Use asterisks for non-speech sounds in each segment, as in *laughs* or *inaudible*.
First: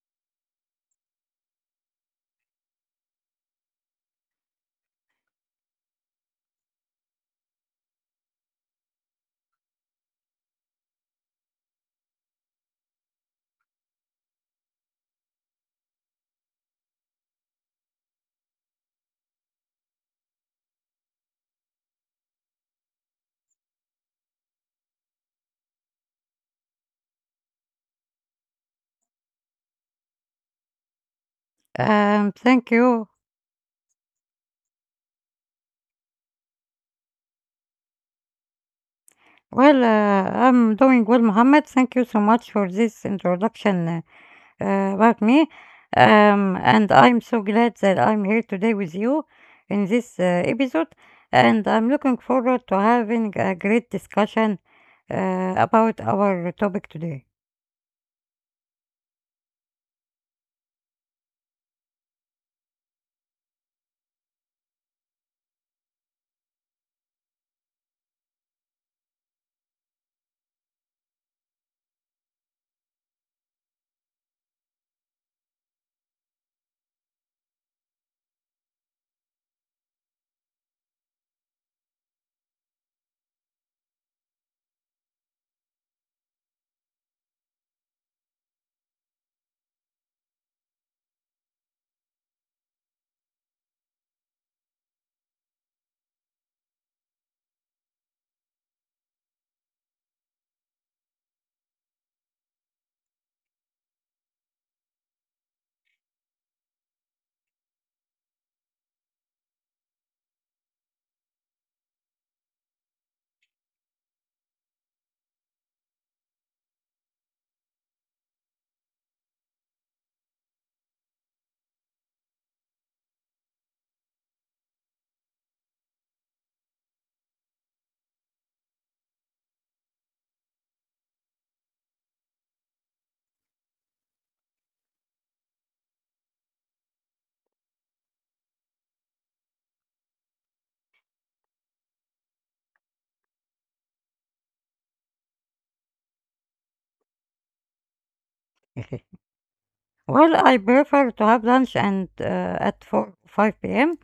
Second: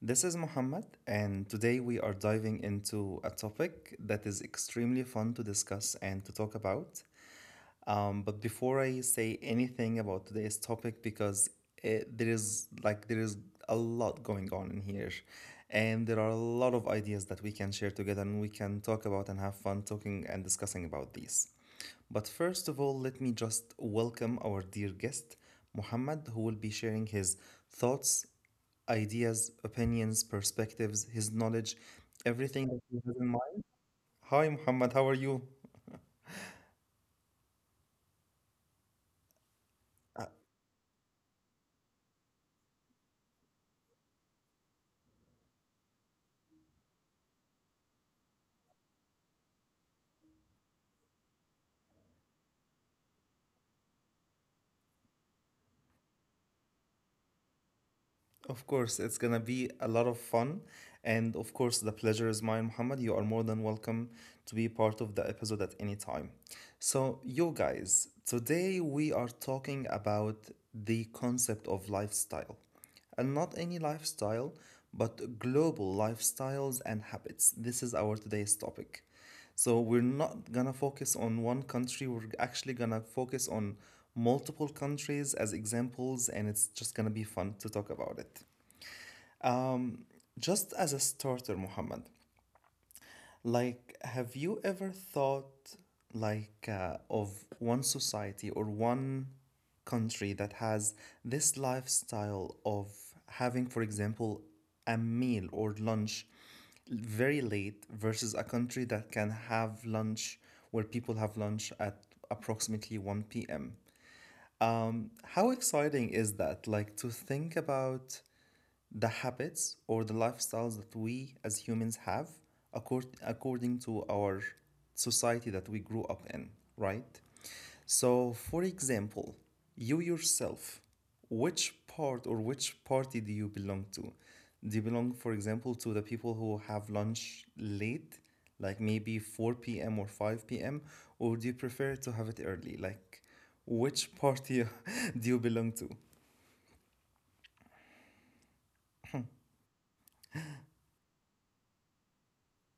This is Muhammad, and today we are diving into a topic that is extremely fun to discuss and to talk about. But before I say anything about today's topic, because it, there is like there is a lot going on in here, and there are a lot of ideas that we can share together and we can talk about and have fun talking and discussing about these. But first of all, let me just welcome our dear guest, Muhammad, who will be sharing his thoughts ideas, opinions, Thank perspectives, his you. knowledge, everything that he has in mind. Hi, Muhammad, how are you? Well, I'm doing well, Mohammed. Thank you Uh, so much for this introduction about me. And I'm so glad that I'm here today with you in this episode. And I'm looking forward to having a great discussion about our topic today. of course, it's gonna be a lot of fun. And of course, the pleasure is mine, Muhammad. You are more than welcome to be part of the episode at any time. So, you guys, today we are talking about the concept of lifestyle, and not any lifestyle, but global lifestyles and habits. This is our today's topic. So we're not gonna focus on one country, we're actually gonna focus on multiple countries as examples, and it's just gonna be fun to talk about it. Just as a starter, Muhammad, like, have you ever thought like of one society or one country that has this lifestyle of having, for example, a meal or lunch very late versus a country that can have lunch where people have lunch at approximately 1 p.m.? How exciting is that? Like to think about the habits or the lifestyles that we as humans have according to our society that we grew up in, right? So, for example, you yourself, which part or which party do you belong to? Do you belong, for example, to the people who have lunch late, like maybe 4 p.m. or 5 p.m., or do you prefer to have it early? Like, which party *laughs* do you belong to? *laughs* Well, I prefer to have lunch and at 4 5 p.m.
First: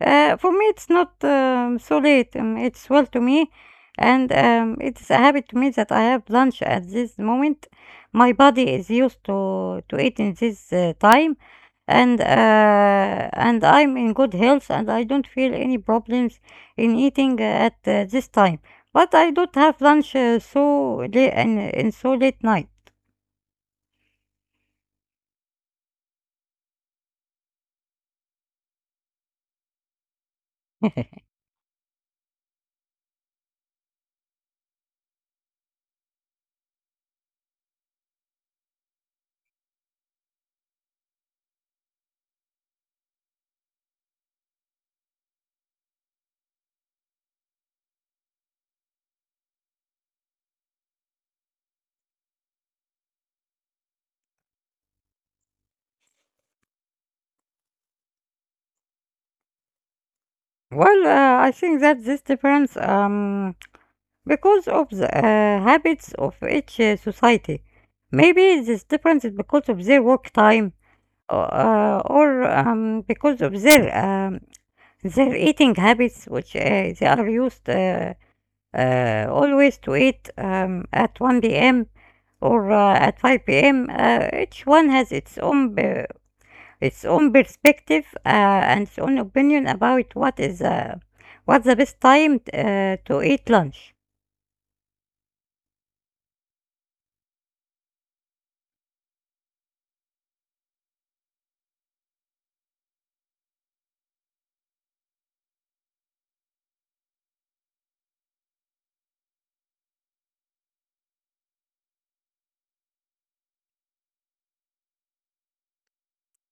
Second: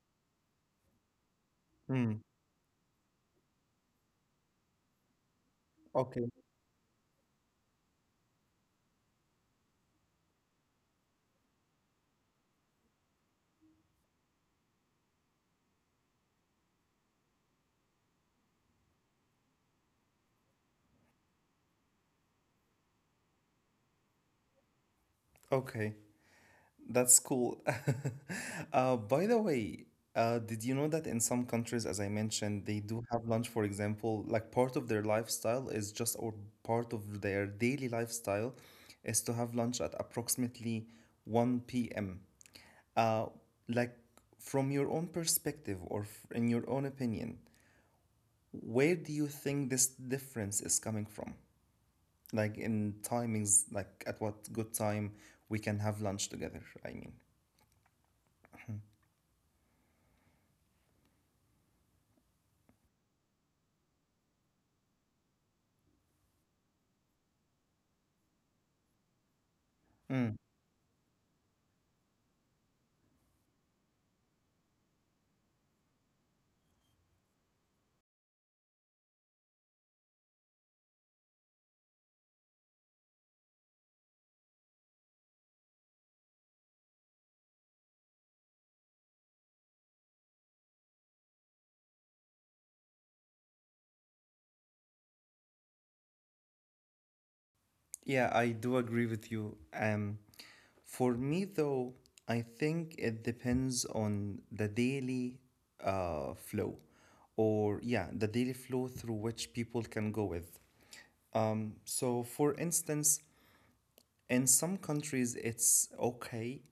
For me, it's not so Mm, late. It's well to me, and it's a habit to me that I okay, have lunch at this moment. My body is used to eating this time, and I'm in good health, and I don't feel any problems in eating at this time. But I don't have lunch so late and so late night. okay. That's cool. *laughs* By the way, did you know that in *laughs* some countries, as I mentioned, they do have lunch, for example, like part of their lifestyle is just, or part of their daily lifestyle is to have lunch at approximately 1 p.m.? Uh, like from your own perspective or in your own opinion, where do you think this difference is coming from? Like in timings, like at what good time we can have lunch together, I mean. Well, I think that this difference. Because of the habits of each society. Maybe this difference is because of their Hmm. work time or because of their eating habits, which they are used always to eat at 1 p.m. or at 5 p.m. Each one has its own perspective and its own opinion about what is what's the best time to eat lunch. Yeah, I do agree with you. For me though, I think it depends on the daily flow or yeah, the daily flow through which people can go with. So for instance, in some countries it's okay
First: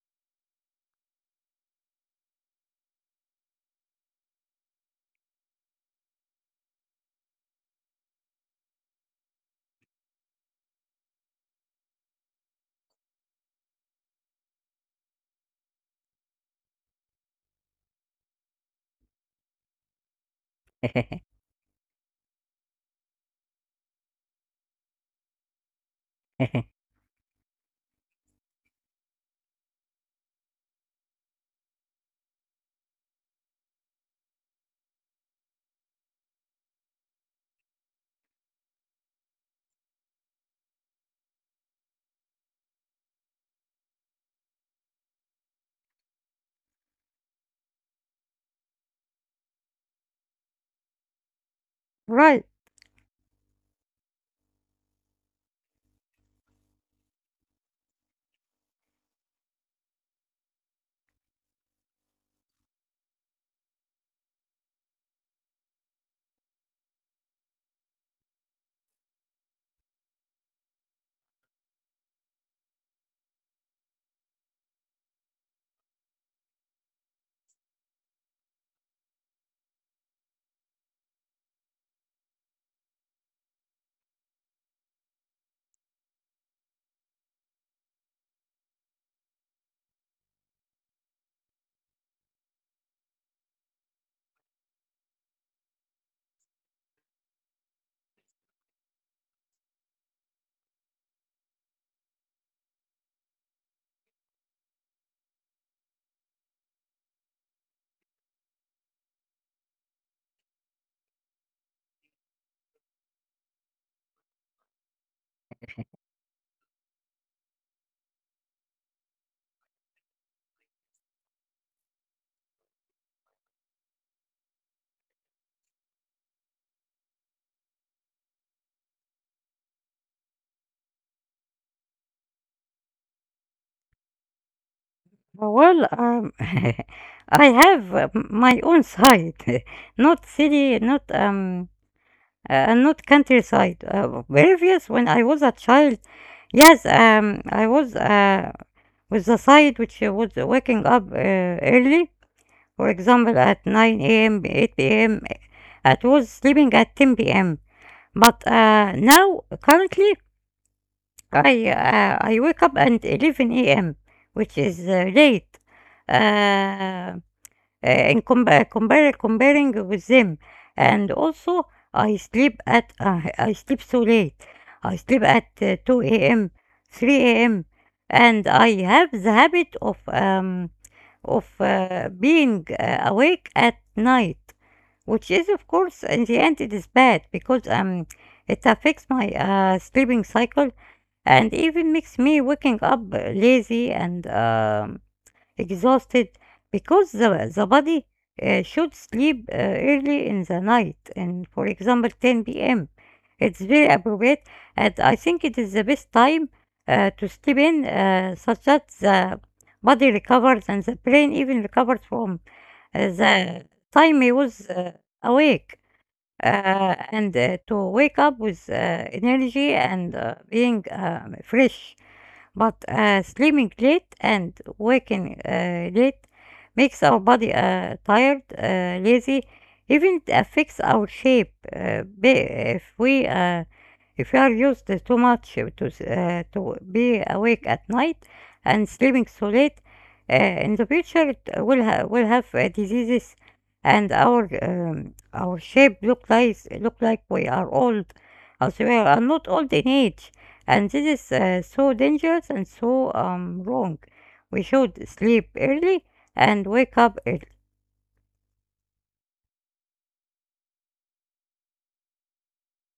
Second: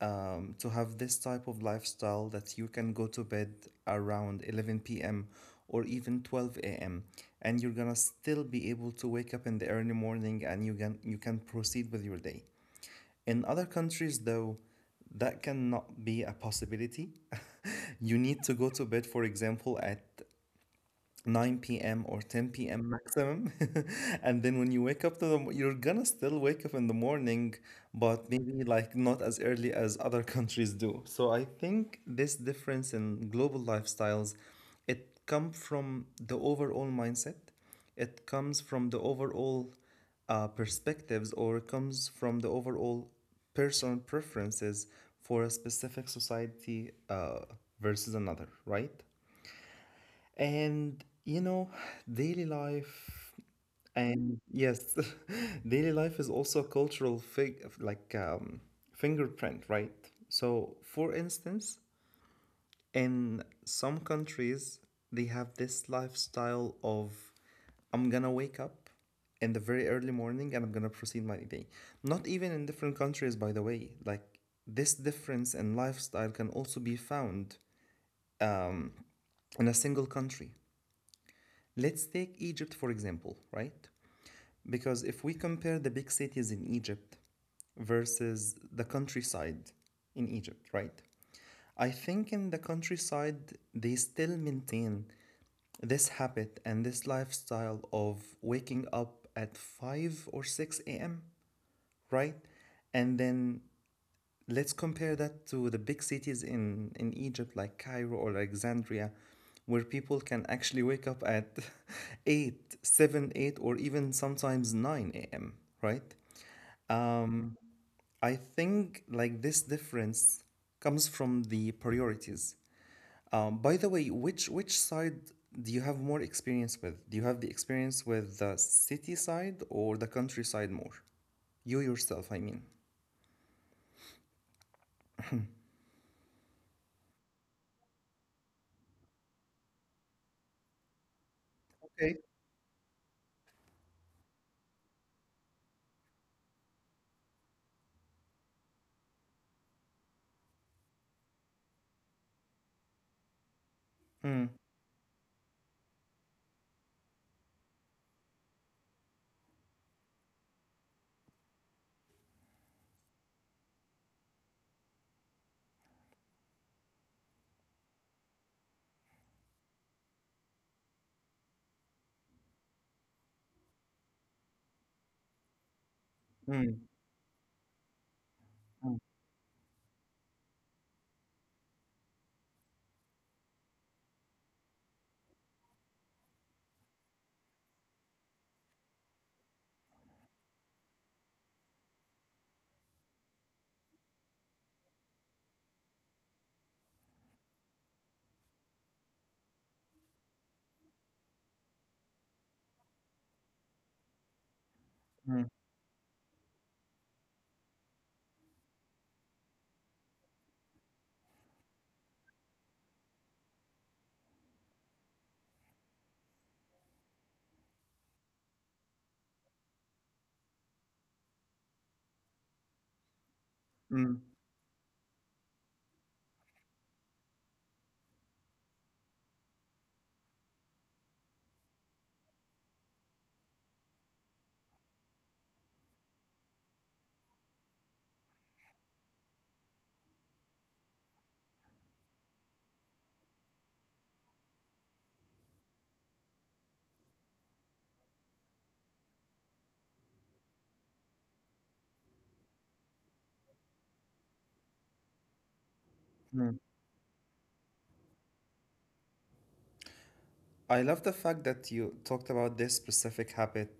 to have this type of lifestyle that you can go to bed around 11 p.m. or even 12 a.m. and you're gonna still be able to wake up in the early morning and you can proceed with your day. In other countries though, that cannot be a possibility. *laughs* You need to go to bed, for example, at 9 p.m. or 10 p.m. maximum. *laughs* And then when you wake up to you're gonna still wake up in the *laughs* morning, but maybe like not as early as other *laughs* countries do. So I think this difference in global lifestyles, it comes from the overall mindset. It comes from the overall perspectives or it comes from the overall personal preferences for a specific society versus another, right? And you know, *sighs* daily Right. life and yes, *laughs* daily life is also a cultural fig like fingerprint, right? So, for instance, in some countries, they have this lifestyle of I'm gonna wake up in the very early morning and I'm gonna proceed my day. Not even in different countries, by the way. Like this difference in lifestyle can also be found um, in a single country. Let's take Egypt for example, right? Because if we compare the big cities in Egypt versus the countryside in Egypt, right? I think in the countryside, they still maintain this habit and this lifestyle of waking up at 5 or 6 a.m., right? And then let's compare that to the big cities in Egypt like Cairo or Alexandria where people can actually wake up at *laughs* 8, 7, 8, or even sometimes 9 a.m. Right? I think like this difference comes from the priorities. By the way, which side do you have more experience with? Do you have the experience with the city side or the countryside more, you yourself I mean? Well, *laughs* I have my own side, *laughs* not city, Okay. not countryside. Previous when I was a child, yes, I was with the side which I was waking up early. For example, at 9 a.m., eight Mm, p.m. I was sleeping at 10 p.m. But now currently I wake up at 11 a.m., which is late, uh, in compa compar comparing with them, and also I sleep at I sleep so late. I sleep at 2 a.m., mm, 3 a.m., and I have mm, the habit of being awake at night, which is of course in the end it is bad because it affects my sleeping cycle and even makes me waking up lazy and exhausted, because the body should sleep early in the night, and for example 10 p.m. It's very appropriate, and I mm, think it is the best time to sleep in such that the body recovers and the brain even recovers from the time he was awake, and to wake up with energy and being fresh. But sleeping mm, late and waking late makes our body tired, lazy, even it affects our shape. If we uh, if we are used to too much to s- to be awake at night and sleeping so late, in the future it will have diseases, and our shape look like we are old, as we are not old in age. And this is so dangerous and so wrong. We should sleep mm. early and wake up early. I love the fact that you talked about this specific habit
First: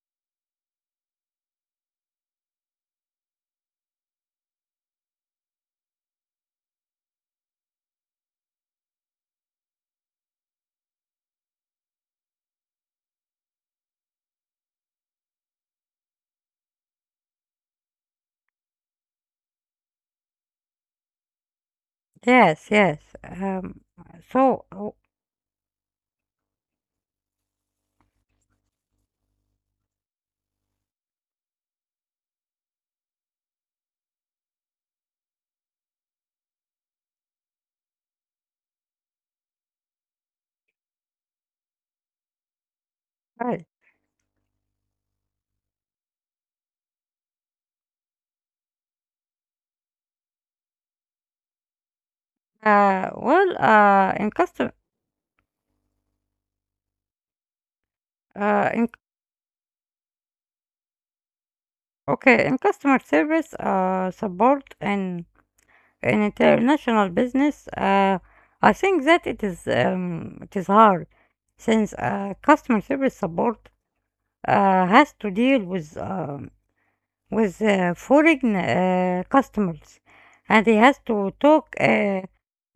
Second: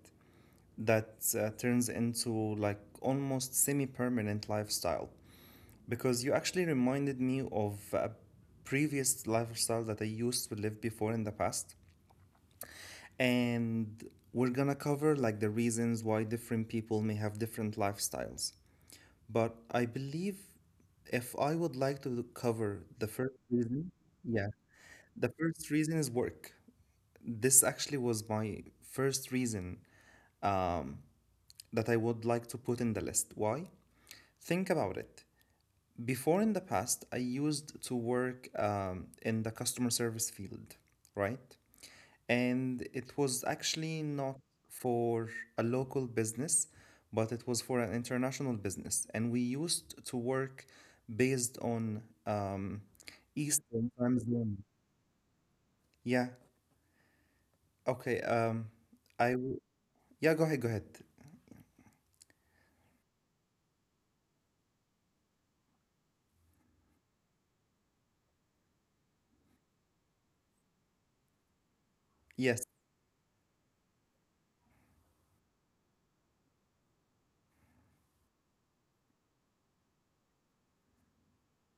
that turns into like almost semi permanent lifestyle, because you actually reminded me of a previous lifestyle that I used to live before in the past. And we're gonna cover like the reasons why different people may have different lifestyles. But I believe if I would like to Yes, cover yes. the first reason, yeah, so oh, the first reason is work. This actually was my first reason that I would like to put in the list. Why? Think about it. Before in the past, I used to work in the customer service field, right? And it was right. actually not for a local business, but it was for an international business. And we used to work based on well Eastern in time custom zone. Yeah. Okay. In I w- yeah, go ahead, go ahead. Okay, in customer service support, and in international business, I think that it is hard, since customer service Yes. support has to deal with foreign customers, and he has to talk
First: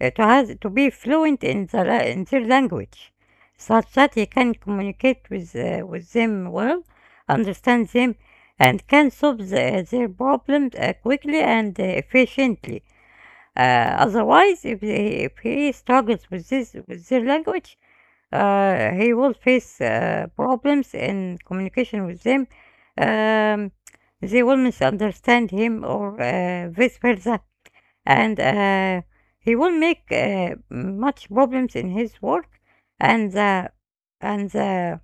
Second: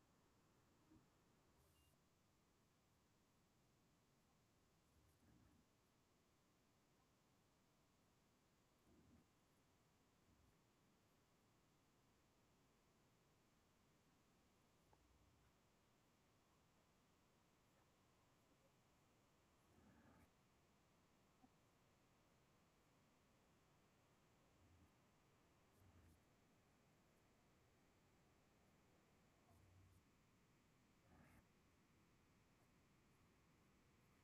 to has to be fluent in in their language, such that he can communicate with them well, understand them, and can solve their problems quickly and efficiently. Otherwise, if he struggles with this with their language, he will face problems in communication with them. Um, they will misunderstand him or vice versa, and he will make much problems in his work, and the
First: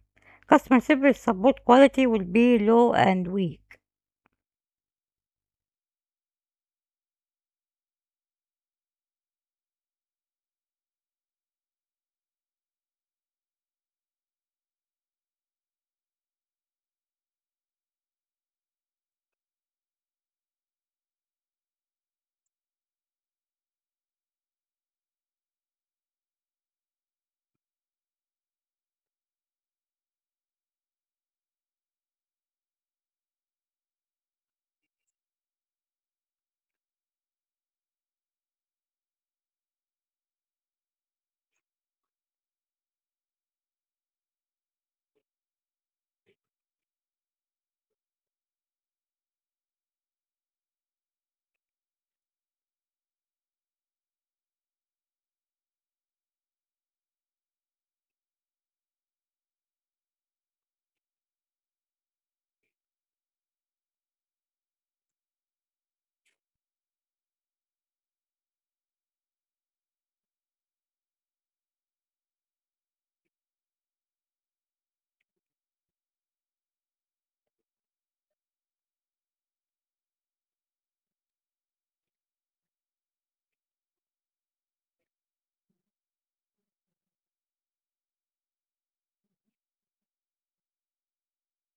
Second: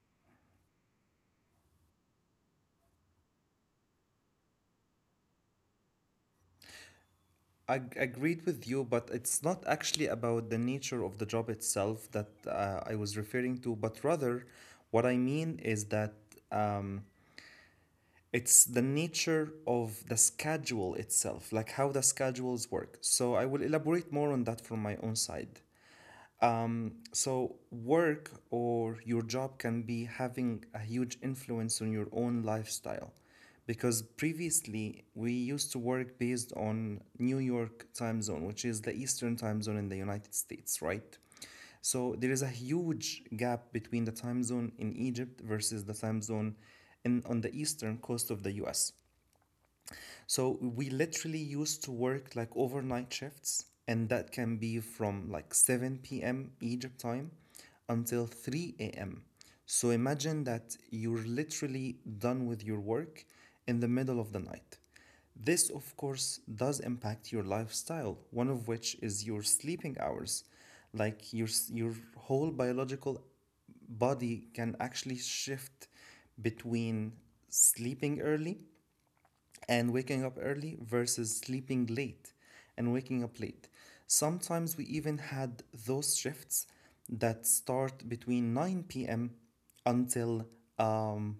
customer service support quality will be low and weak. Agreed with you, but it's not actually about the nature of the job itself that I was referring to, but rather what I mean is that um, it's the nature of the schedule itself, like how the schedules work. So I will elaborate more on that from my own side. So, work or your job can be having a huge influence on your own lifestyle. Because previously, we used to work based on New York time zone, which is the Eastern time zone in the United States, right? So, there is a huge gap between the time zone in Egypt versus the time zone in, on the Eastern coast of the US. So we literally used to work like overnight shifts, and that can be from like 7 p.m. Egypt time until 3 a.m. So imagine that you're literally done with your work in the middle of the night. This, of course, does impact your lifestyle, one of which is your sleeping hours. Like your whole biological body can actually shift between sleeping early and waking up early versus sleeping late and waking up late. Sometimes we even had those shifts that start between 9 p.m. until um,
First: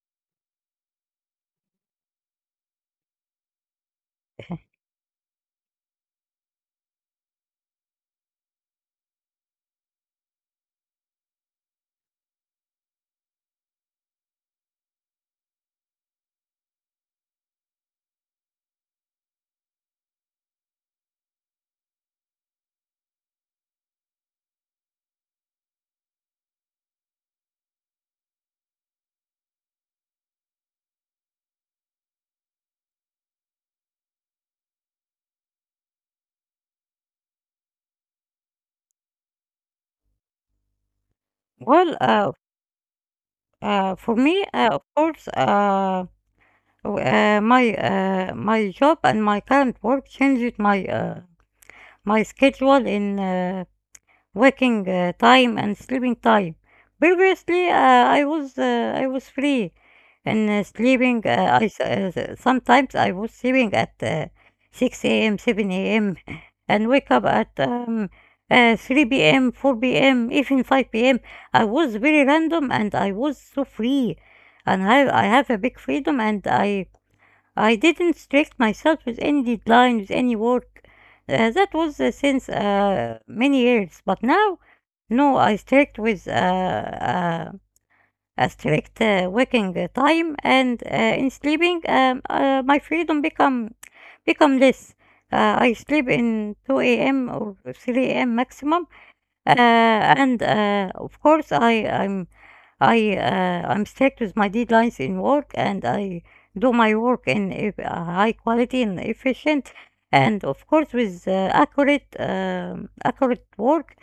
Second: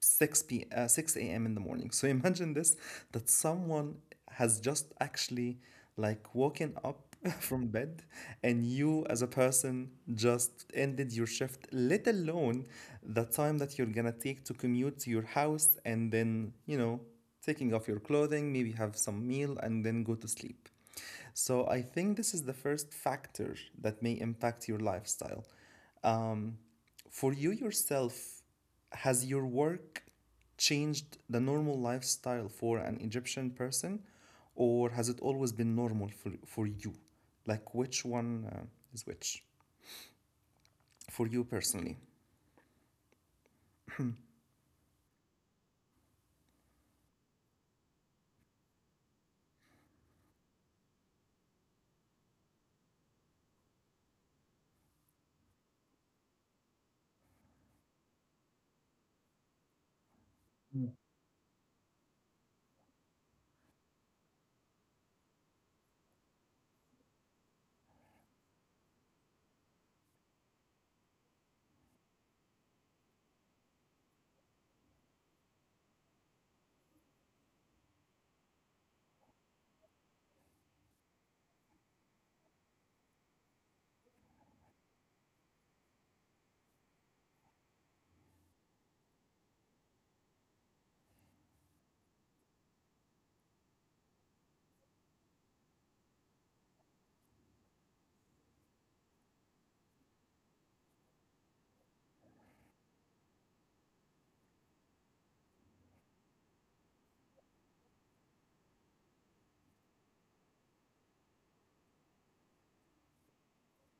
6 a.m in the morning. So imagine this, that someone has *laughs* just actually like woken up *laughs* from bed and you as a person just ended your shift, let alone the time that you're gonna take to commute to your house and then you know taking off your clothing maybe have some meal and then go to sleep. So I think this is the first factor that may impact your lifestyle for you yourself. Has your work changed the normal lifestyle for an Egyptian person, or has it always been normal for you? Like, which one is which for you personally? Well, for me, of course, my my job and my current work changed my my schedule in waking time and sleeping time. Previously, I was free in Mm. sleeping. Sometimes I was sleeping at 6 a.m., 7 a.m., *laughs* and wake up at 3 p.m., 4 p.m., even 5 p.m. I was very random and I was so free, and I have a big freedom, and I. I didn't strict myself with any deadline, with any work. That was since many years. But now, no, I strict with a strict working time, and in sleeping, my freedom become less. I sleep in 2 a.m. or 3 a.m. maximum, and of course, I'm strict with my deadlines in work, and I do my work in high quality and efficient, and of course with accurate work.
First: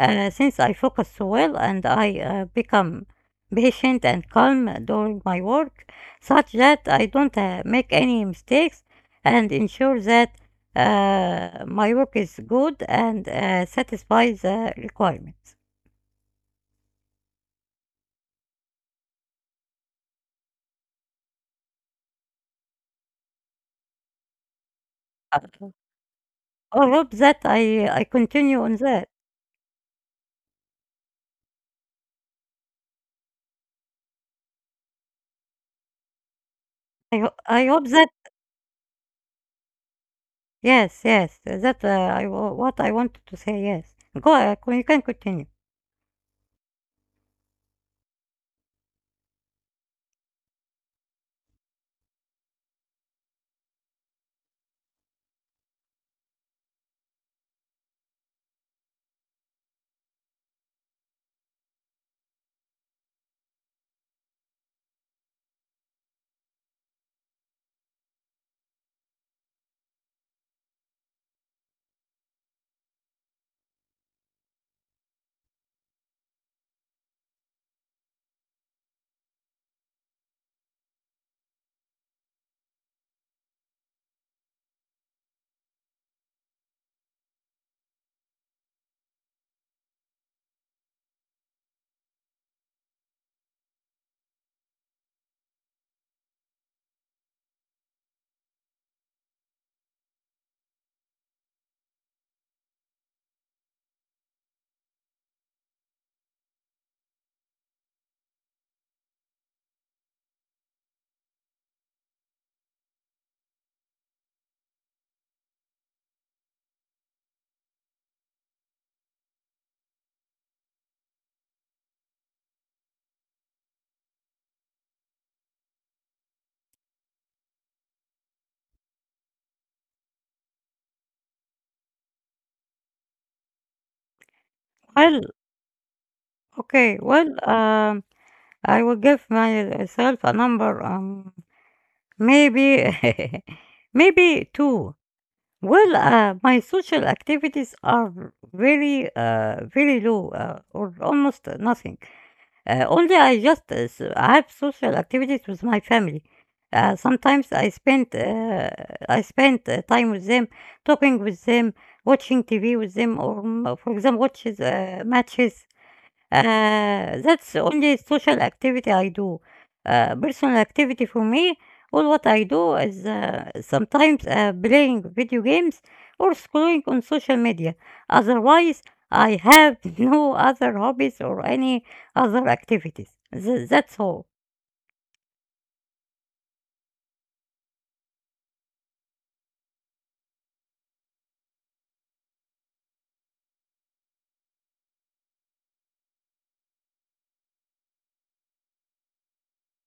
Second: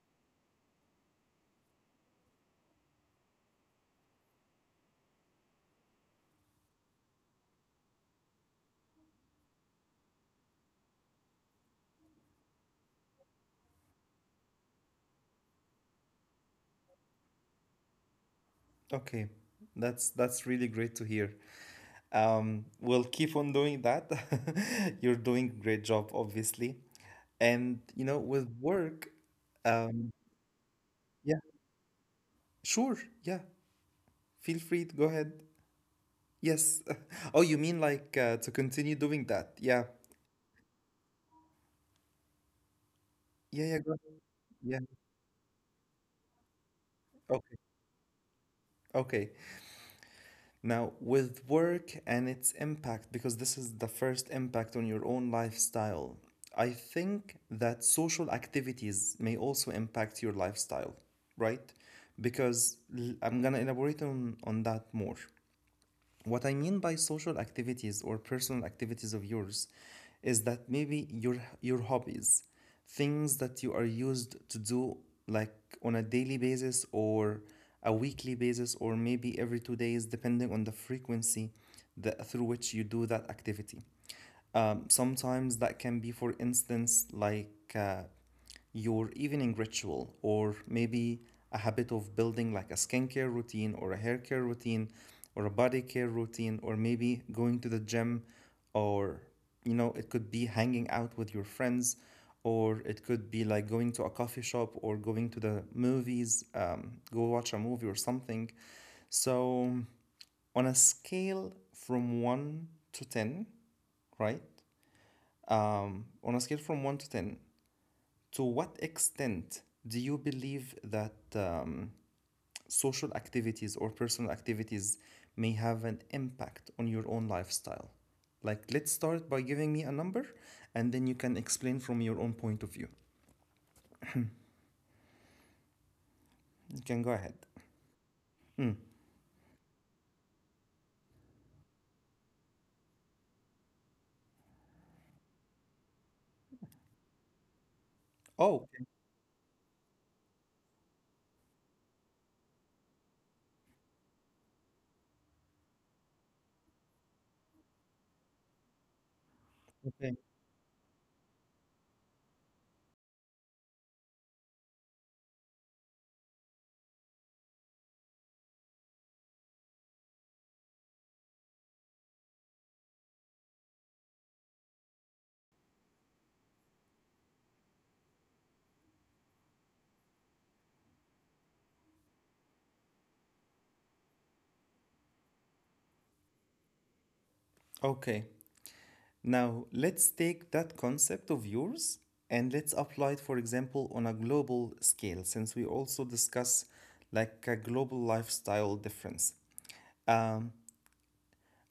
Since I focus so well and I become patient and calm during my work, such that I don't make any mistakes, and ensure that my work is good and satisfy the requirements. Okay, that's really great to hear. We'll keep on doing that. *laughs* You're doing Uh, a great job, obviously. I hope that And you I know, I with continue on work, that. um, yeah, sure, yeah. Feel free to go ahead. Yes. *laughs* Oh, you mean I like hope to that continue doing that? Yeah. yes, yes, that what I Yeah, yeah, wanted go. to say. Yes, Yeah. go. You can continue. Okay. Okay. Now, with work and its impact, because this is the first impact on your own lifestyle, I think that social activities may also impact your lifestyle, right? Because I'm gonna elaborate on that more. What I mean by social activities or personal activities of yours is that maybe your hobbies, things that you are used to do like on a daily basis or a weekly basis or maybe every 2 days depending on the frequency that, through which you do that activity. Sometimes that can be, for instance, like your evening ritual, or maybe a habit of building like a skincare routine, or a hair care routine, or a body care routine, or maybe going to the gym, or you know, it could be hanging out with your friends, or it could be like going to a coffee shop, or going to the movies, go watch a movie or something. So, on a scale from 1 to 10, right? On a scale from 1 to 10, to what extent do you believe that social activities or personal activities may have an impact on your own lifestyle? Like, let's start by giving me a number and then you can explain from your own point of view. You can go Well, ahead. Mm. okay. Well, I will give myself a number. Maybe, *laughs* maybe two. Well, my Oh, social activities are very, very low, or almost nothing. Only I just I have social activities with my family. Sometimes okay. I spend time with them, talking with them, watching TV with them, or mm, for example, watches matches. That's the only social activity I do. Personal activity for me, all what I do is sometimes playing video games, or scrolling on social media. Otherwise, I have *laughs* no other hobbies or any other activities. That's all. Okay. Now, let's take that concept of yours and let's apply it, for example, on a global scale, since we also discuss like a global lifestyle difference. Um,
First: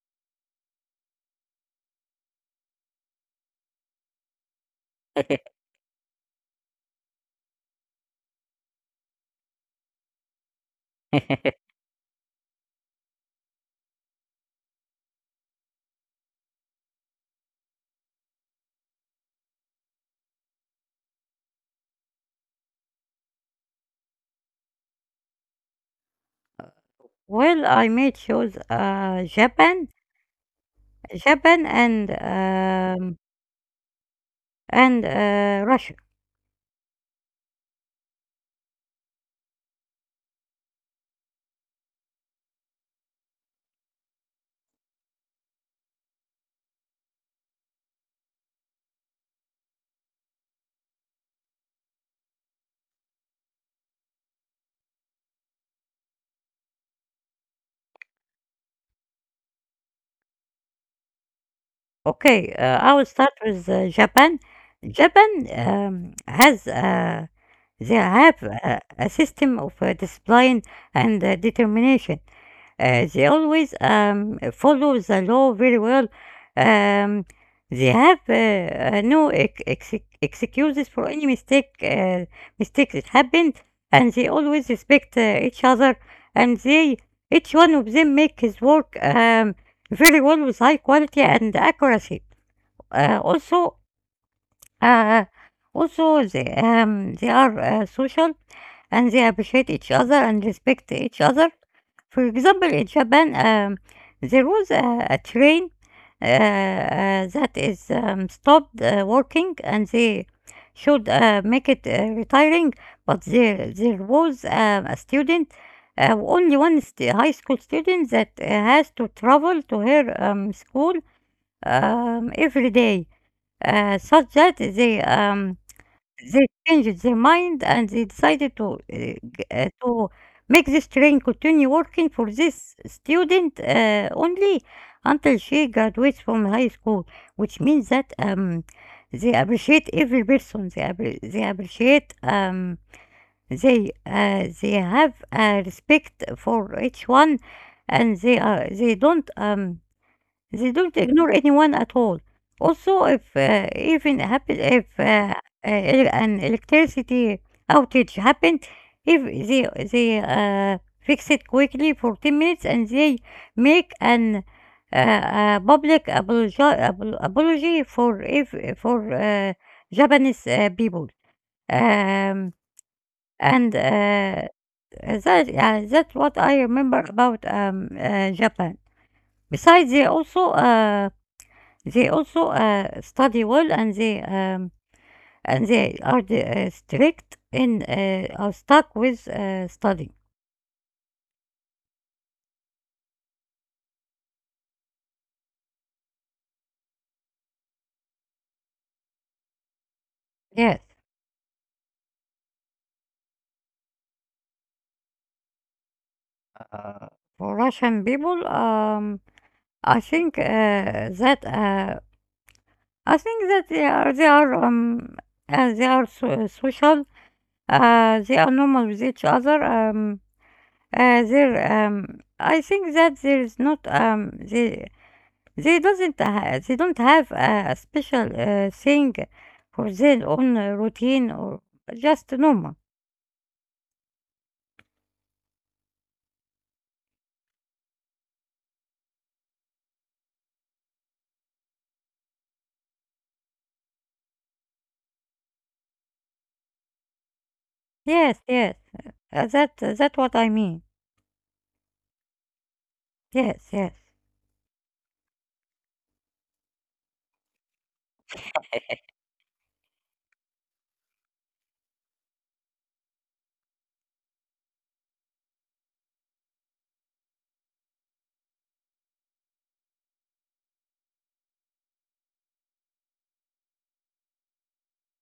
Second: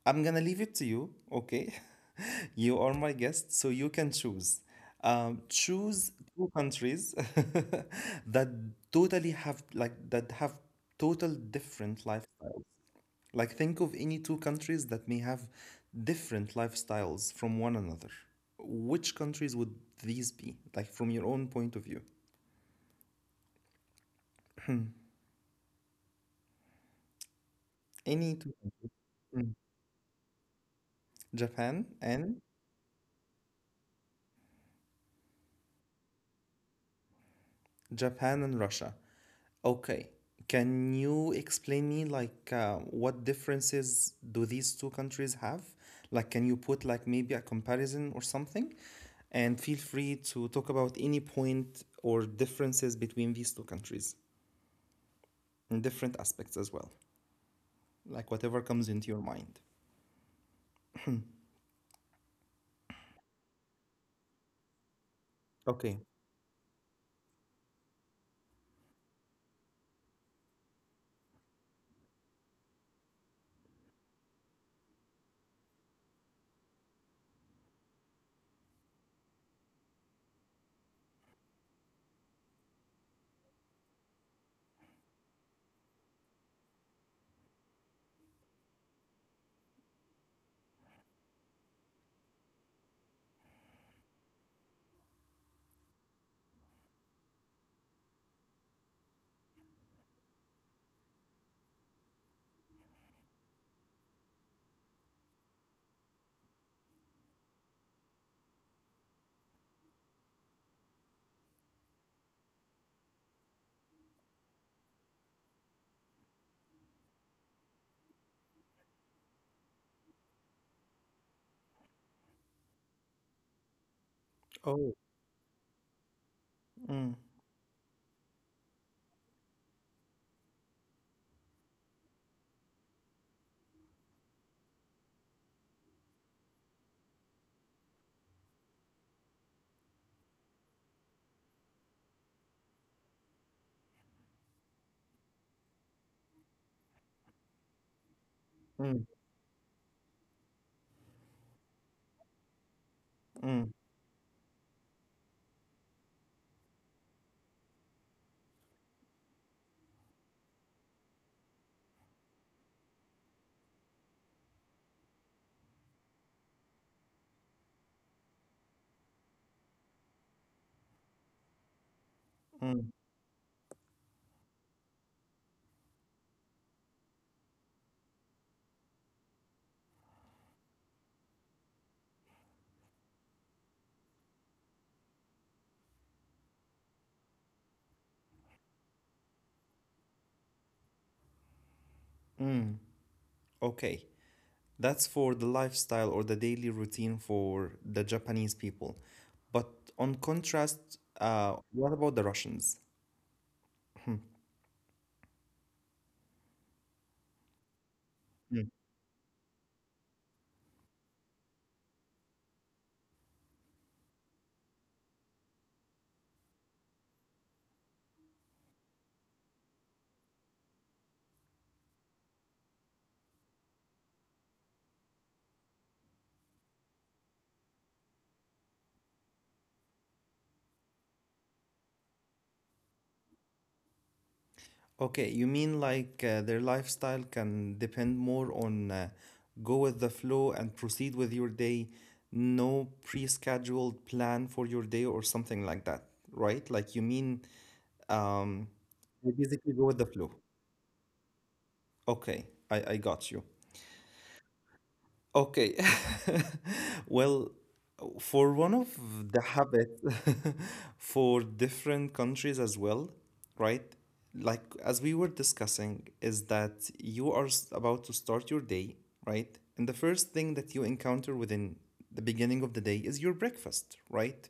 I'm gonna leave it to you, okay? *laughs* You are my guest, so you can choose. Choose two countries *laughs* that that have total *laughs* different lifestyles. Like, think of any two countries that may have different lifestyles from one another. Which countries would these be? Like, from your own point of view, Well, I made any shows two. Mm. Japan, Japan and and Russia. Japan and Russia. Okay. Can you explain me like what differences do these two countries have? Like, can you put like maybe a comparison or something? And feel free to talk about any point or differences between these two countries in different aspects as well. Like whatever comes into your mind. Okay, I will start with Japan. Japan Okay. has they have a system of discipline and determination. They always follow the law very well. Um, they have no excuses for any mistakes that happened, and they always respect each other. And they, each one of them, make his work very well with high quality and accuracy. Uh, also, uh, also they are social, and they appreciate each other and respect each other. For example, in Japan, there was a train that is stopped working, and they should make it retiring. But there was a student, only one high school student that has to travel to her school every day, uh, such that they Oh. um, they changed their mind Mm, and they decided to to make this train continue working for this student only until she graduates from high school, which means that they appreciate every person. They appreciate they have respect for each one, and mm, they don't ignore anyone at all. Also, if even mm, happen, if an electricity outage happened, if they fix it quickly for 10 minutes, and they make an public apology for if for Japanese people. Um, mm, and that That's what I remember about Japan. Besides, they also study well, and they are the, strict in are stuck with study. mm. Okay. That's for the lifestyle or the daily routine for the Japanese people. But Yes. on contrast, what about the Russians? Hmm, uh, for Russian people, mm. I think that I think that they are so, social. They are normal with each other. I think that there is not they doesn't ha they don't have a special, thing for their own routine, or just normal. Okay, you mean like their lifestyle can depend more on go with the flow and proceed with your day, no pre-scheduled plan for your day or something like that, right? Like you mean Yes, yes. Um, you That what basically I go with the mean. flow. Okay, I Yes, yes. got you. Okay. *laughs* Well, for one of the habits *laughs* for different countries as well, right? Like as we were discussing, is that you are about to start your day, right? And the first thing that you encounter within the beginning of the day is your breakfast, right?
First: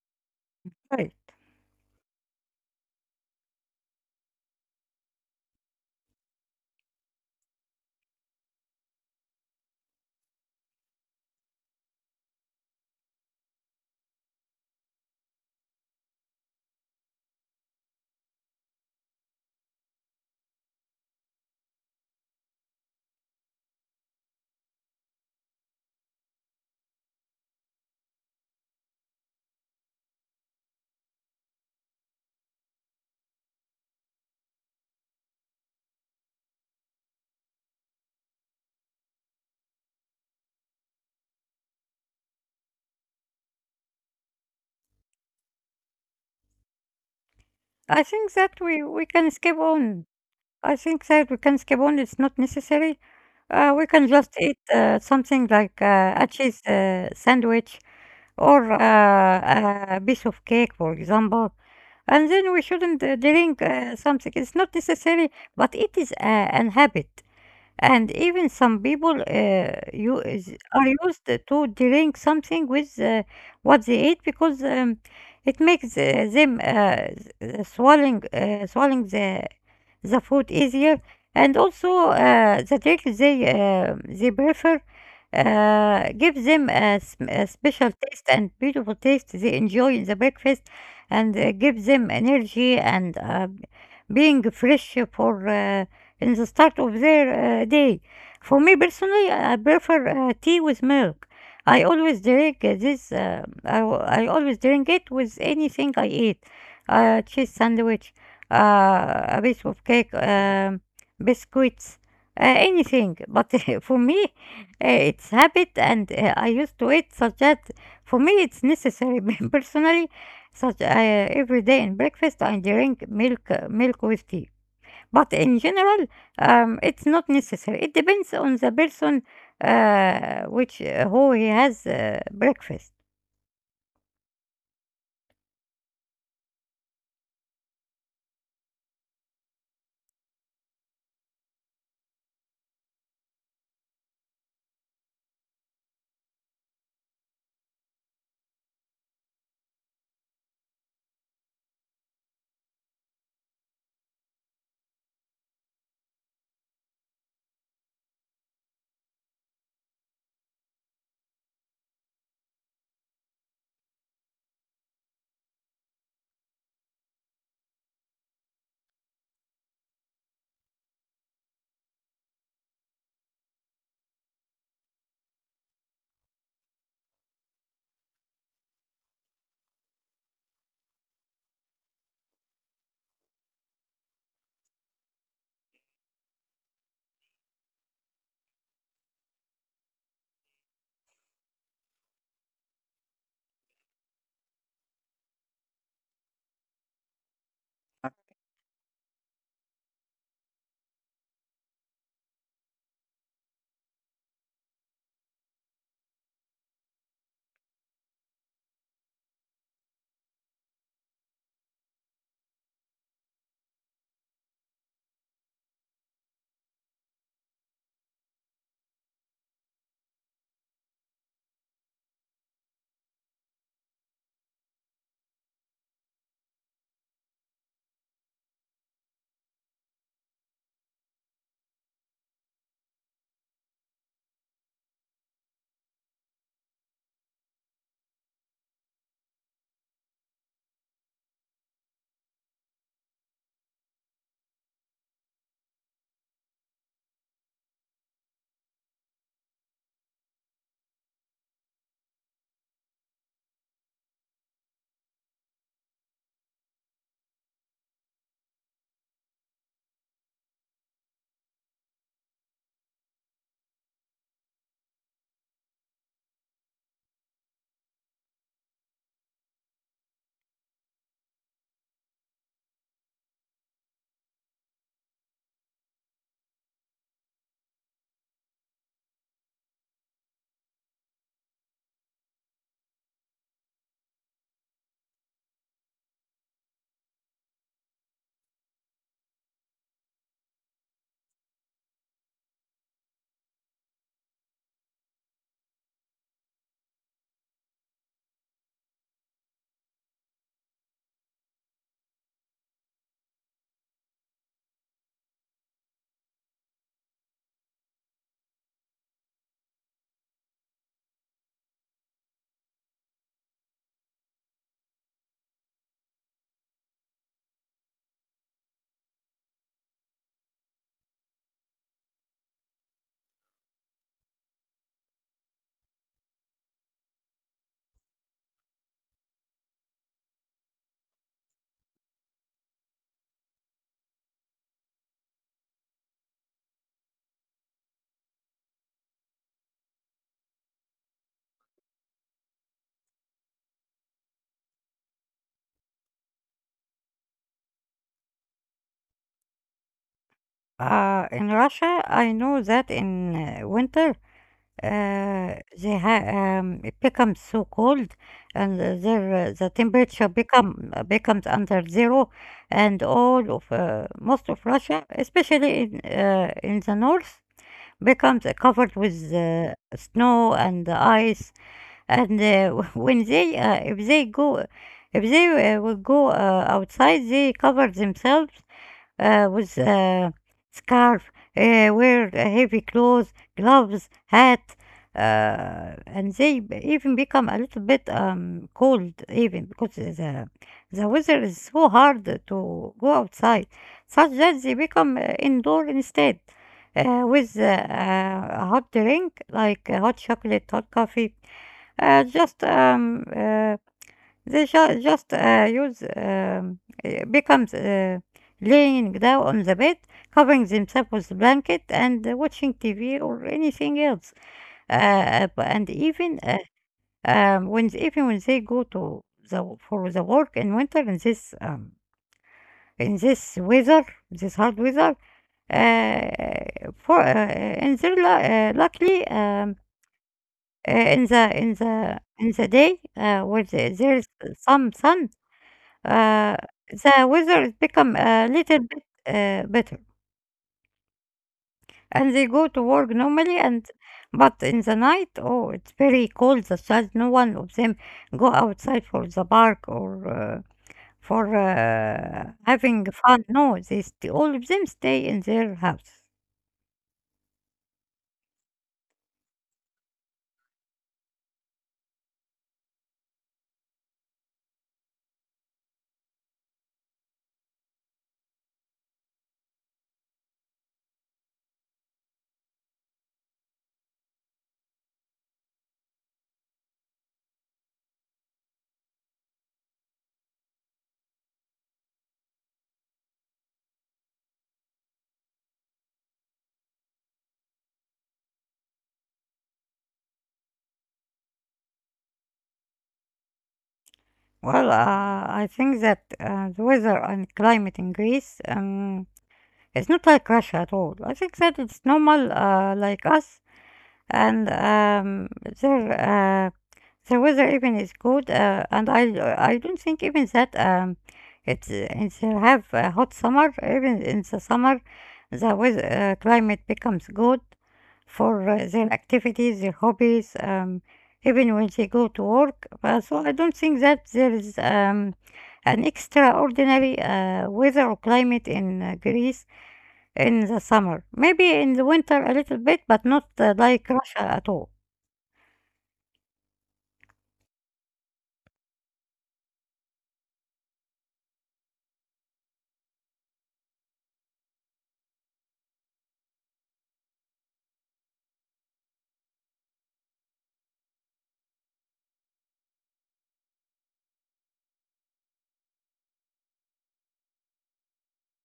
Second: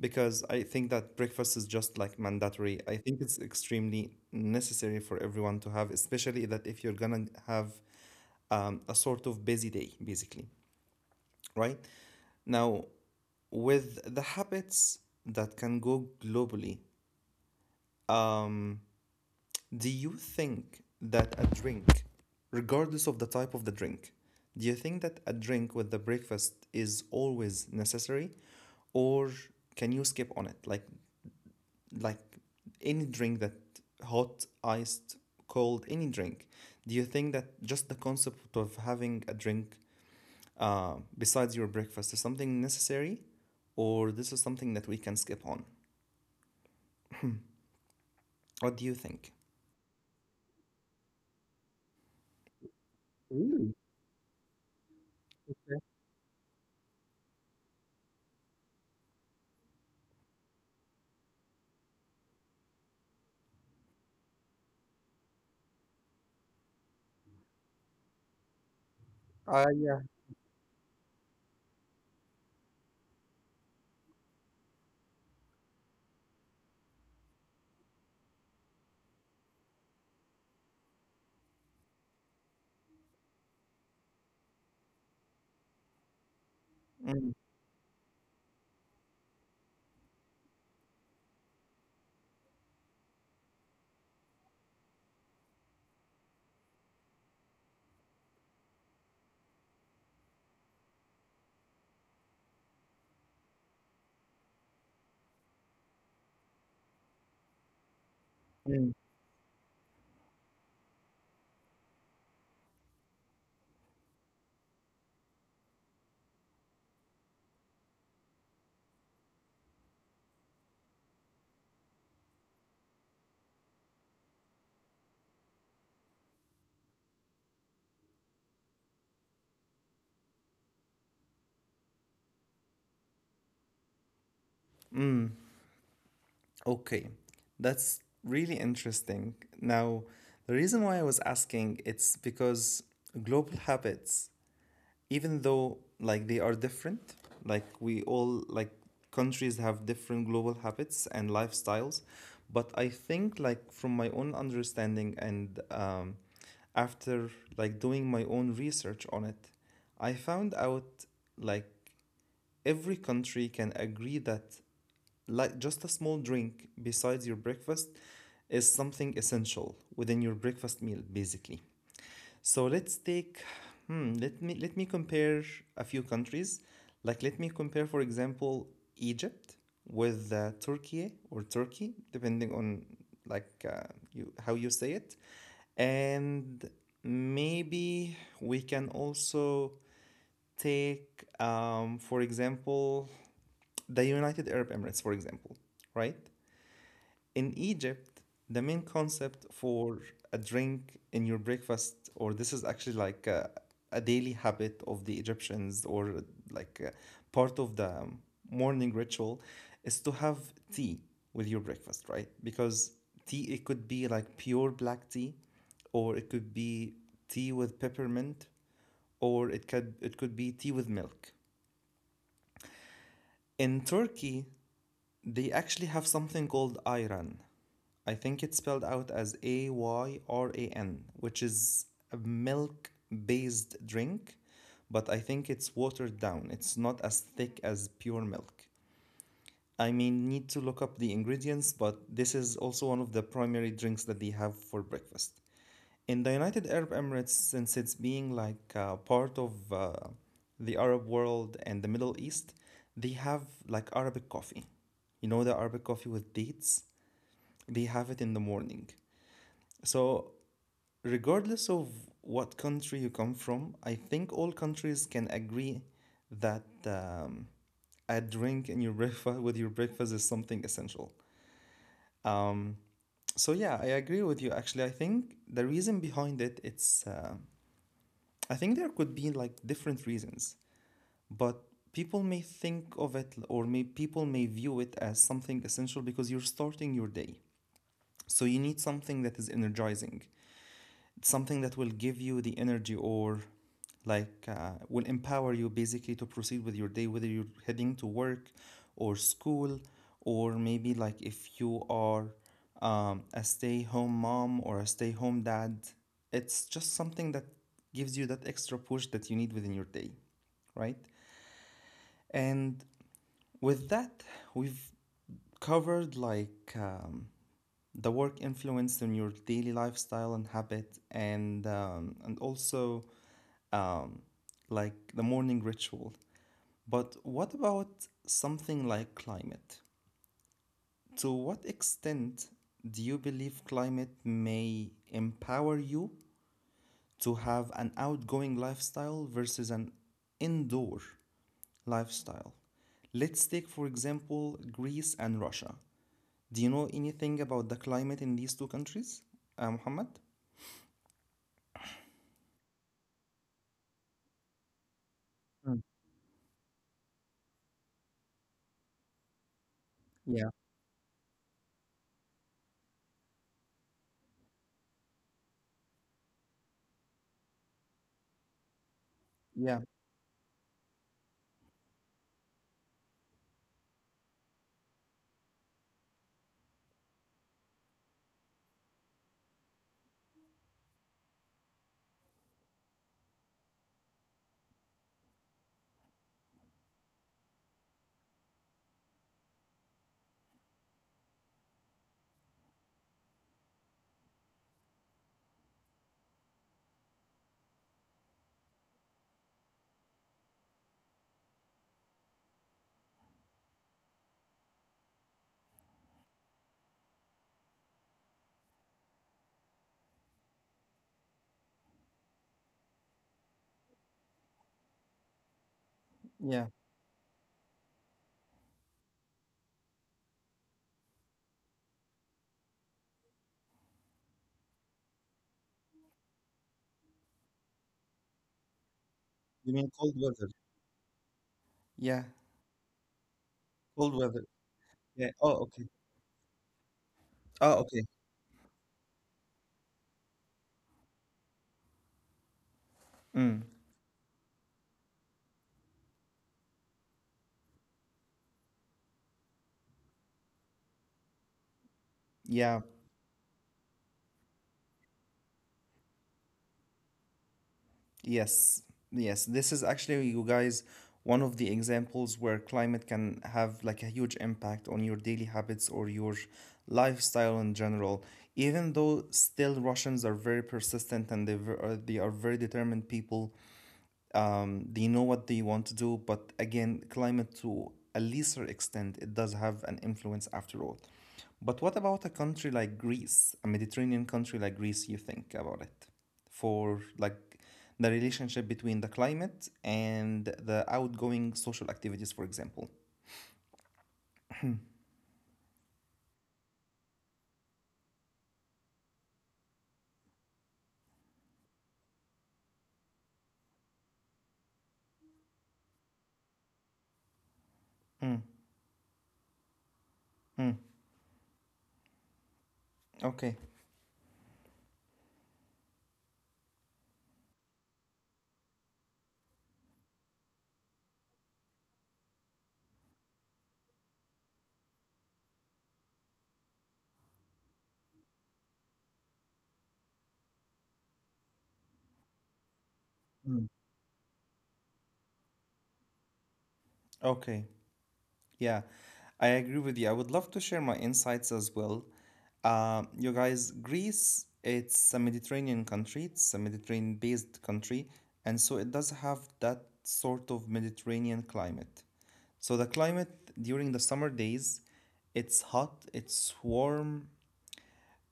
Because I think Right. that breakfast is just like mandatory. I think it's extremely necessary for everyone to have, especially that if you're gonna have a sort of busy day, basically, right? Now, with the habits that can go globally, um, do you think that a drink, regardless of the type of the drink, do you think that a drink with the breakfast is always necessary, or can you skip on it? Like any drink that hot, iced, cold, any drink, do you think that just the concept of having a drink besides your breakfast is something necessary, or this is something that we can skip on? I think that What do we you we think? can skip on. I think that we can skip on. It's not necessary. Really? We can just eat something like a cheese sandwich, or a piece of cake, for example. And then we shouldn't drink something. It's not necessary, but it is an habit, and even some people I are used to drink something with what they eat, because it makes them swallowing the food easier, and also the drink they prefer, gives them Mm, a special taste and beautiful taste they enjoy in the breakfast, and give them energy, and being fresh for in the start of their day. For me personally, I prefer tea with milk. I always drink this. I always drink it with anything I eat. Cheese sandwich, a piece of cake, biscuits, anything. But *laughs* for me, it's habit, and I used to eat such that for me it's necessary. *laughs* Personally, such every day in breakfast, I drink milk, milk with tea. But in general, it's not necessary. It depends on the person which who he has breakfast. mm, okay, that's really interesting. Now, the reason why I was asking it's because global habits, even though like they are different, like we all, like, countries have different global habits and lifestyles, but I think like from my own understanding and after like doing my own research on it, I found out like every country can agree that like just a small drink besides your breakfast is something essential within your breakfast meal basically. So let's take, hmm, let me compare a few countries. Like let me compare, for example, Egypt with Turkey or Turkey, depending on like you how you say it, and maybe we can also take, for example, the United Arab Emirates, for example, right? In Egypt, the main concept for a drink in your breakfast, or this is actually like a daily habit of the Egyptians, or like part of the morning ritual, is to have tea with your breakfast, right? Because tea, it could be like pure black tea, or it could be tea with peppermint, or it could be tea with milk. In Turkey, they actually have something called ayran. I think it's spelled out as Ayran, which is a milk based drink, but I think it's watered down. It's not as thick as pure milk. I may need to look up the ingredients, but this is also one of the primary drinks that they have for breakfast. In the United Arab Emirates, since it's being like part of the Arab world and the Middle East, they have like Arabic coffee. You know the Arabic coffee with dates? They have it in the morning. So, regardless of what country you come from, I think all countries can agree that a drink in your *laughs* breakfast with your breakfast is something essential. Um, so yeah, I agree with you. Actually, I think the reason behind it, it's I think there could be like different reasons, but people may think of it, or may people may view it as something essential because you're starting your day. So you need something that is energizing, something that will give you the energy, or like will empower you basically to proceed with your day, whether you're heading to work or school, or maybe like if you are a stay-home mom or a stay-home dad. It's just something that gives you that extra push that you need within your day, right? And with that, we've covered like the work influence on your daily lifestyle and habit, and also um, like the morning ritual. But what about something like climate? To what extent do you believe climate may empower you to have an outgoing lifestyle versus an indoor lifestyle? Let's take, for example, Greece and Russia. Do you know anything about the climate in these two countries, Muhammad? In Russia, I know that in winter Mm. uh, it becomes so cold, and the Yeah, temperature becomes under zero, and all of most of Russia, especially in the north, becomes covered yeah, with snow and ice, and *laughs* when they if they go if they will go outside, they cover themselves with a scarf, wear heavy clothes, gloves, hat, and even become a little bit cold, even because the weather is so hard to go outside, such that they become indoor instead. With a hot drink like hot chocolate, hot coffee, just they ju just, use, becomes laying down on the bed, covering themselves with a blanket, and watching TV or anything else. Uh, b- and yeah. even when even when they go to the for the work in winter in this weather, this hard weather, for in their luckily, You mean cold weather? In the in Yeah, the in the day where cold weather. there's some Yeah. Oh, sun, okay. uh, the Oh, okay. weather is become a little bit better, and they go to work Mm, normally. And but in the night, oh, it's very cold. The child, no, one of them go outside for the park, or for yeah, having fun. No, all of them stay in their house. yes, yes. This is actually, you guys, one of the examples where climate can have like a huge impact on your daily habits or your lifestyle in general. Even though still Russians are very persistent and they are very determined people, they know what they want to do, but again climate, to a lesser extent, it does have an influence after all. But what about a country like Greece, a Mediterranean country like Greece? You think about it for like the relationship between the climate and the outgoing social activities, for example. Well, I think that the weather and climate in Greece is not like Russia at all. I think that it's normal, like us, and their uh, the weather even is mm, good. And I don't think even mm, that it's have a okay. hot summer. Even in the summer, the weather climate becomes good for their activities, their hobbies. Even when they go to work, so I don't think that there is an extraordinary weather or climate in Greece in the summer. Maybe in the winter a little bit, but Mm. not like Russia at all. Okay. Yeah, I agree with you. I would love to share my insights as well. You guys, Greece, it's a Mediterranean country, it's a Mediterranean-based country, and so it does have that sort of Mediterranean climate. So the climate during the summer days, it's hot, it's warm,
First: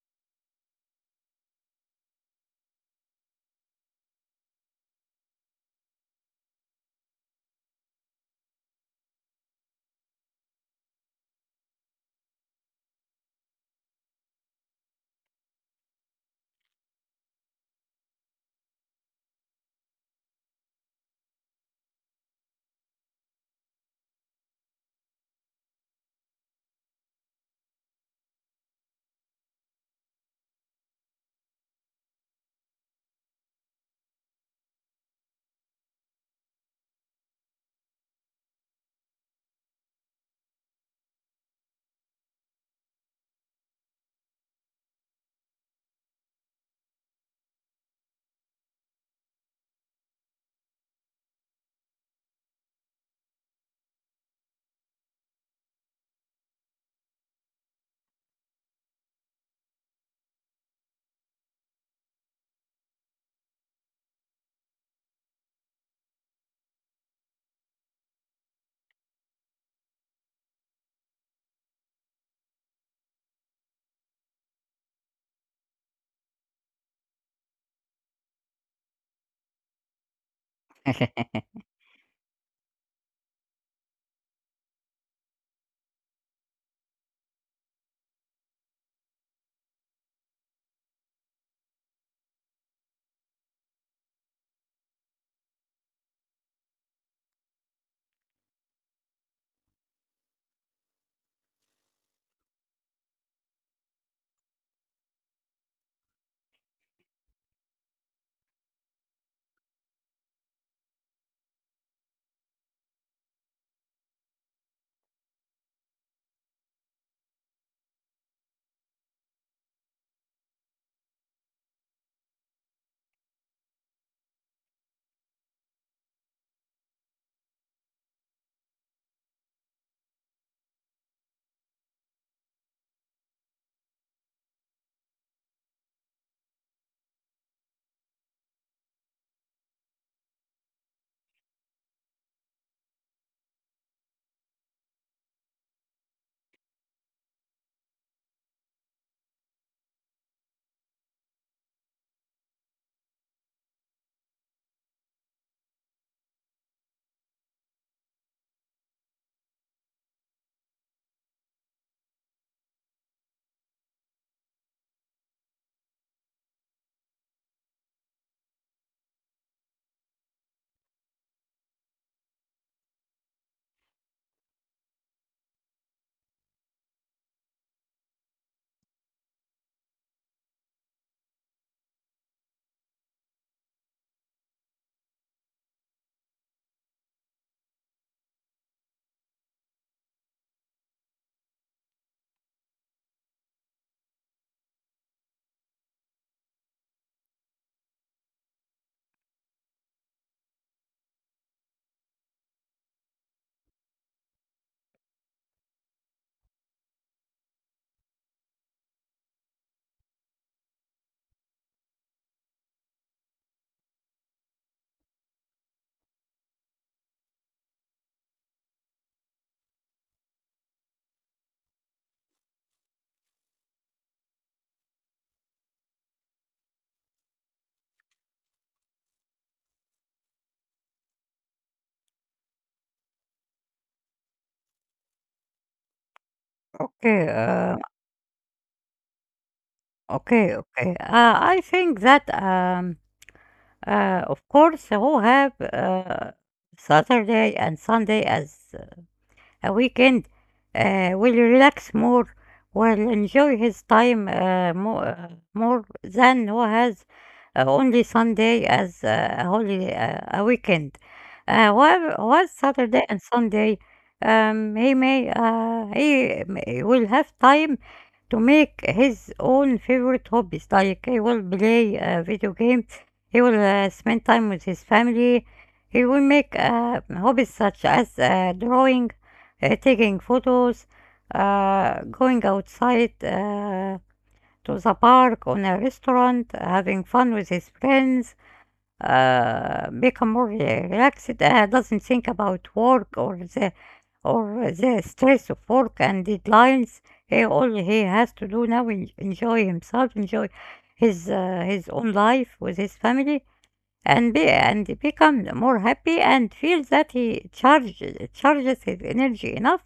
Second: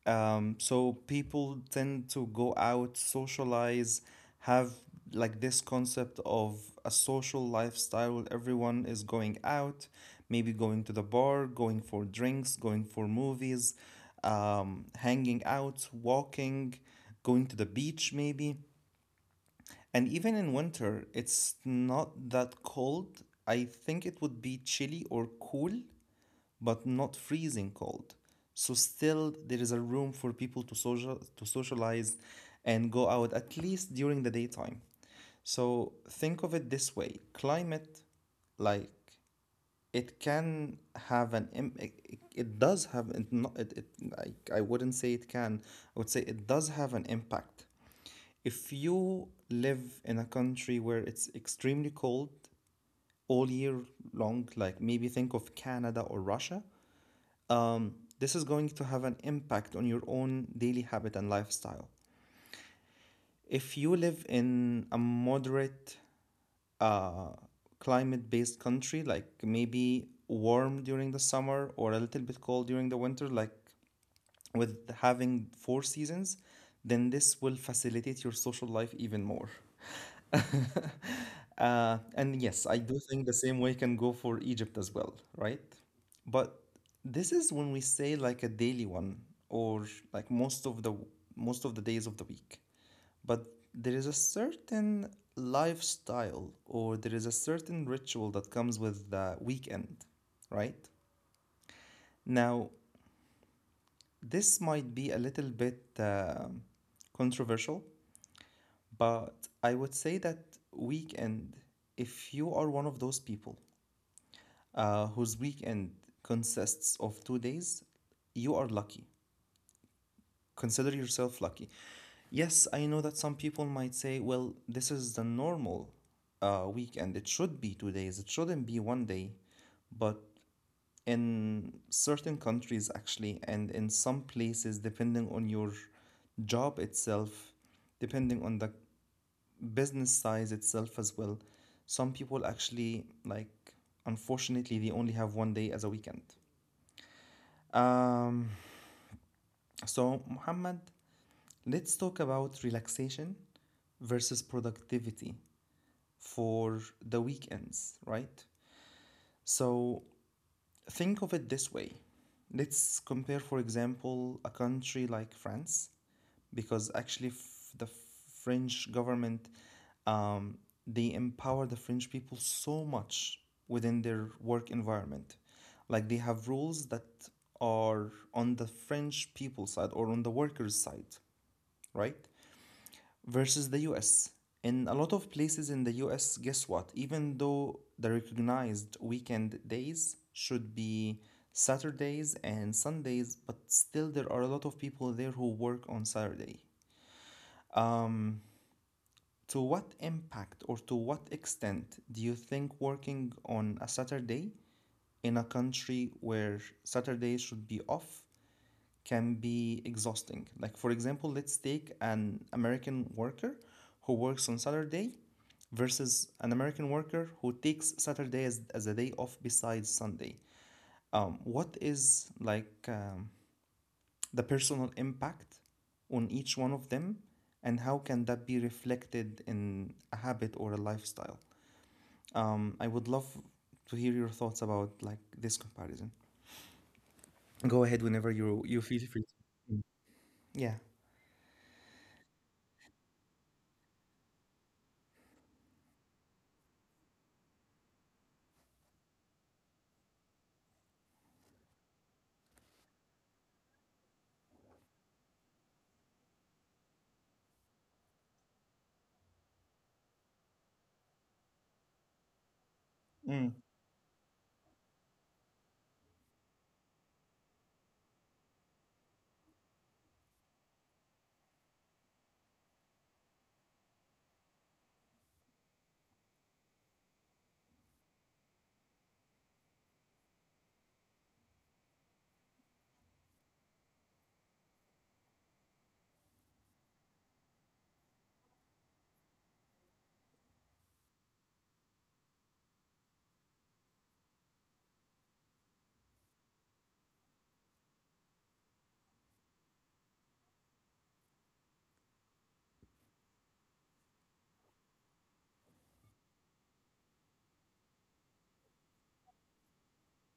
so people tend to go out, socialize, have like this concept of a social lifestyle. Everyone is going out, maybe going to the bar, going for drinks, going for movies, hanging out, walking, going to the beach, maybe. And even in winter, it's not that cold. I think it would be chilly or cool but not freezing cold. So still there is a room for people to socialize and go out at least during the daytime. So think of it this way, climate, like, it can it does have it, not, it, like, I wouldn't say it can, I would say it does have an impact. If you live in a country where it's extremely cold all year long, like maybe think of Canada or Russia, this is going to have an impact on your own daily habit and lifestyle. If you live in a moderate uh, climate based country, like maybe warm during the summer or a little bit cold during the winter, like with having four seasons, then this will facilitate your social life even more. *laughs* *laughs* And yes, I do think the same way can go for Egypt as well, right? But this is when we say like a daily one or like most of the days of the week. But there is a certain lifestyle or there is a certain ritual that comes with the weekend, right? Now, this might be a little bit controversial, but I would say that weekend, if you are one of those people whose weekend consists of 2 days, you are lucky. Consider yourself lucky. Yes, I know that some people might say, well, this is the normal weekend. It should be 2 days, it shouldn't be one day. But in certain countries, actually, and in some places, depending on your job itself, depending on the business size itself as well, some people actually, like, unfortunately, they only have one day as a weekend. Um, so, Muhammad, let's talk about relaxation versus productivity for the weekends, right? So, think of it this way. Let's compare, for example, a country like France, because actually the French government, um, they empower the French people so much within their work environment. Like they have rules that are on the French people side or on the workers' side, right? Versus the US. In a lot of places in the US, guess what? Even though the recognized weekend days should be Saturdays and Sundays, but still there are a lot of people there who work on Saturday. Um, to what impact or to what extent do you think working on a Saturday in a country where Saturdays should be off can be exhausting. Like, for example, let's take an American worker who works on Saturday versus an American worker who takes Saturday as a day off besides Sunday. What is the personal impact on each one of them, and how can that be reflected in a habit or a lifestyle? I would love to hear your thoughts about like this comparison. Go ahead Okay, whenever uh, you feel free. Mm. Yeah. Okay. I think that, of course, who have Saturday and Sunday as a weekend will relax more, will enjoy his time more, more than who has only Sunday as a weekend. While Mm. Saturday and Sunday, he may will have time to make his own favorite hobbies. Like he will play video games, he will spend time with his family, he will make hobbies such as drawing, taking photos, going outside. To the park, on a restaurant, having fun with his friends, relaxed, doesn't think about work or the stress of work and deadlines. He all he has to do now is enjoy himself, enjoy his own life with his family, and be and becomes more happy, and feels that he charges his energy enough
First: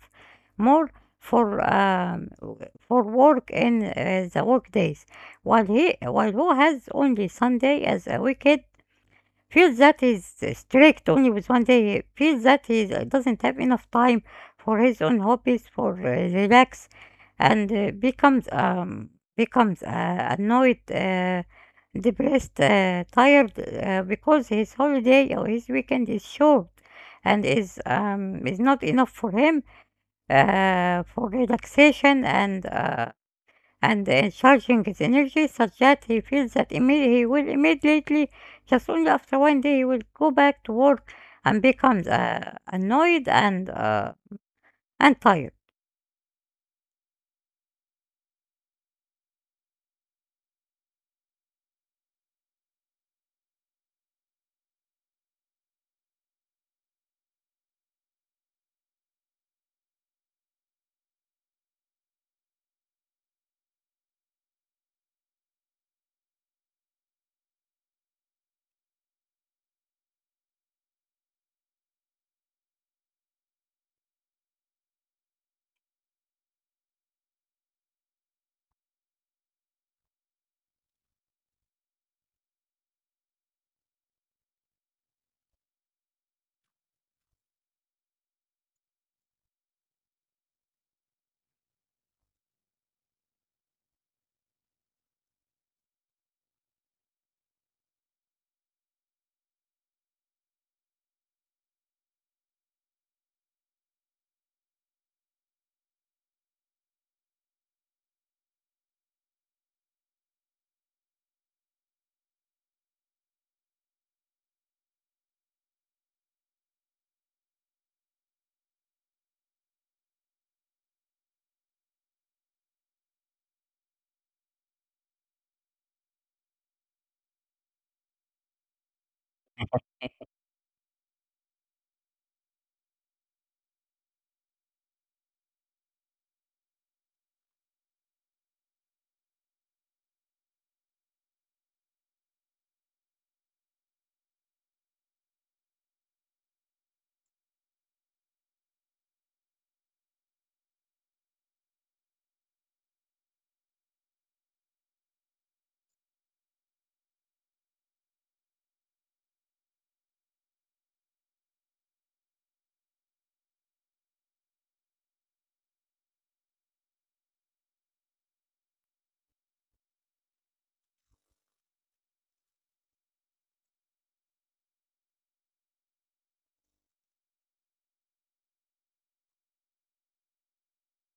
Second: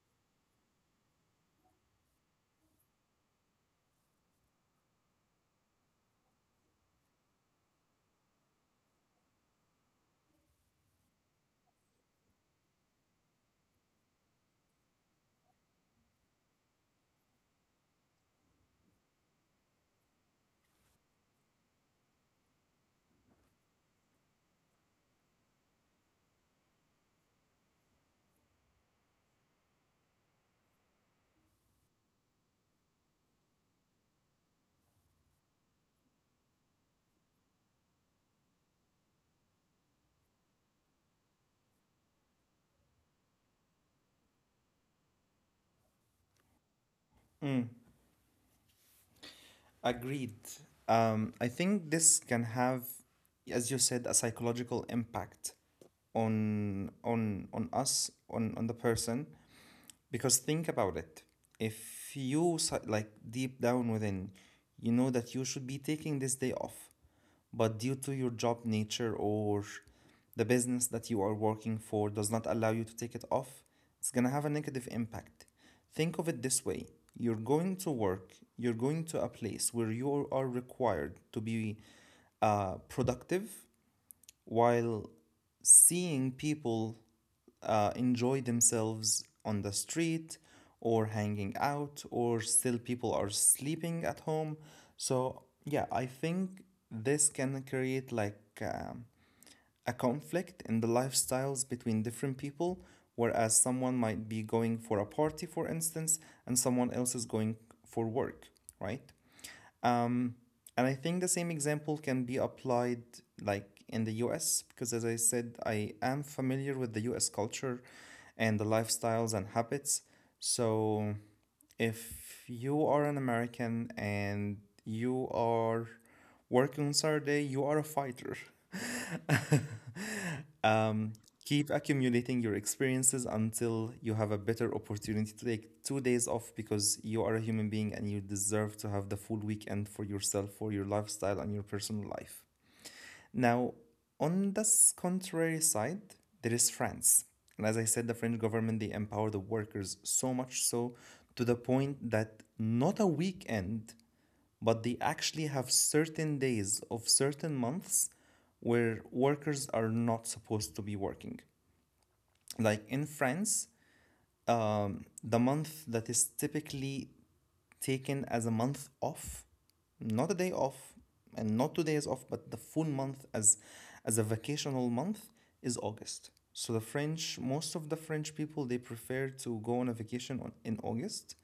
more for for work in the work days, while he while who has only Sunday as a weekend feel that is strict only with one day. Feels that he doesn't have enough time for his own hobbies, for relax, and becomes becomes annoyed, depressed, tired because his holiday or his weekend is short, and is not enough for him for relaxation. And charging his energy, such that he feels that he will immediately, just only after one day, he will go back to work and becomes annoyed, and tired. Mm. Agreed. I think this can have, as you said, a psychological impact on us, on the person. Because think about it. If like deep down within, you know that you should be taking this day off, but due to your job nature or the business that you are working for does not allow you to take it off, it's going to have a negative impact. Think of it this way, you're going to work, you're going to a place where you are required to be productive while seeing people enjoy themselves on the street or hanging out, or still people are sleeping at home. So, yeah, I think this can create like a conflict in the lifestyles between different people, whereas someone might be going for a party, for instance, and someone else is going for work, right? Um, and I think the same example can be applied like in the US, because as I said, I am familiar with the US culture and the lifestyles and habits. So if you are an American and you are working on Saturday, you are a fighter. Keep accumulating your experiences until you have a better opportunity to take 2 days off, because you are a human being and you deserve to have the full weekend for yourself, for your lifestyle, and your personal life. Now, on this contrary side, there is France. And as I said, the French government, they empower the workers so much, so to the point that not a weekend, but they actually have certain days of certain months where workers are not supposed to be working. Like in France, the month that is typically taken as a month off, not a day off, and not 2 days off, but the full month as a vacational month is August. So the French, most of the French people, they prefer to go on a vacation in August.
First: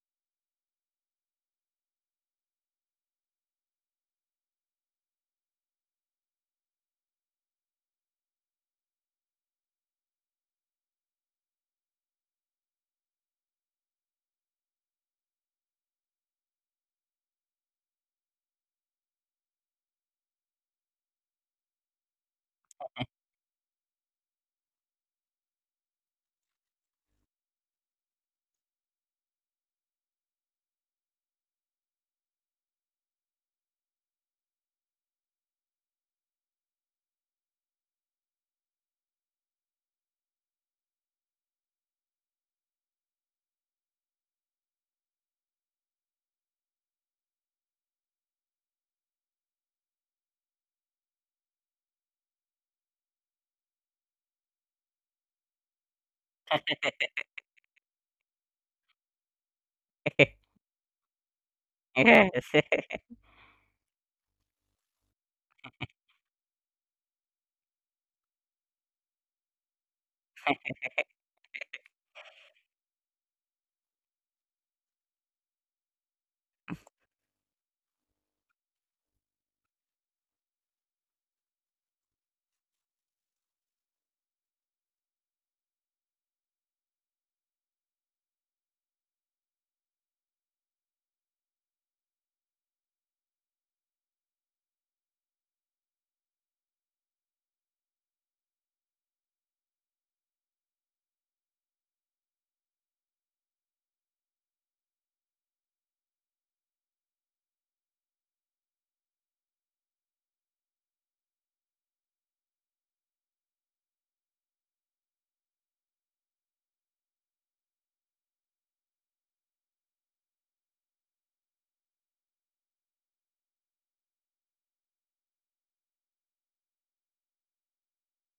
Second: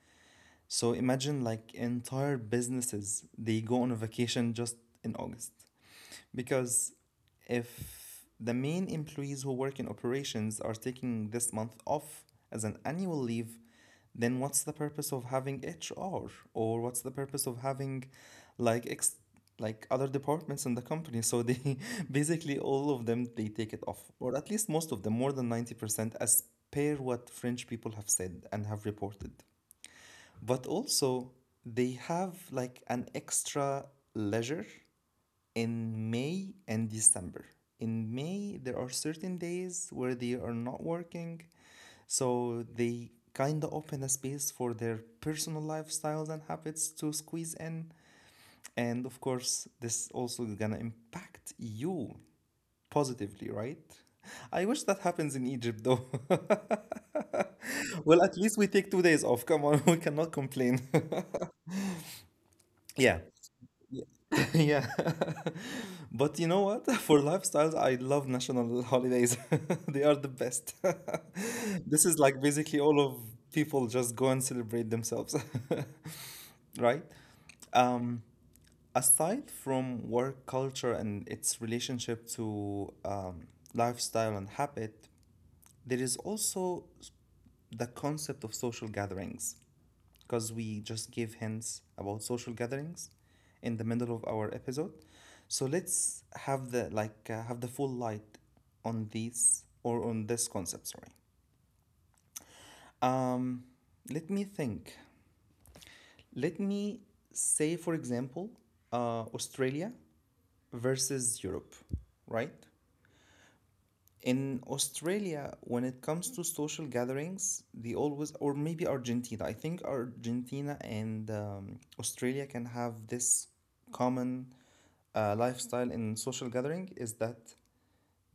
So imagine like entire businesses, they go on a vacation just in August. Because if the main employees who work in operations are taking this month off as an annual leave, then what's the purpose of having HR, or what's the purpose of having like ex- like other departments in the company? So they *laughs* basically all of them they take it off, or at least most of them, more than 90%, as per what French people have said and have reported. But also they have like an extra leisure in May and December. In May, there are certain days where they are not working, so they kind of open a space for their personal lifestyles and habits to squeeze in. And of course, this also is gonna impact you positively, right? I wish that happens in Egypt though. *laughs* Well, at least we take 2 days off. Come on, *laughs* we cannot complain. Yes. *laughs* *laughs* Yeah. *laughs* Yeah. *laughs* But you know what? *laughs* For lifestyles, I love national holidays. *laughs* They are the best. *laughs* This is like basically all of people just go and celebrate themselves, *laughs* right? Um, aside from work culture and its relationship to lifestyle and habit, there is also the concept of social gatherings, because we just gave hints about social gatherings in the middle of our episode. So let's have the full light on these, or on this concept. Sorry. Um, let me think. Let me say, for example, Australia versus Europe, right? In Australia, when it comes to social gatherings, they always, or maybe Argentina, I think Argentina and Australia can have this common lifestyle in social gathering, is that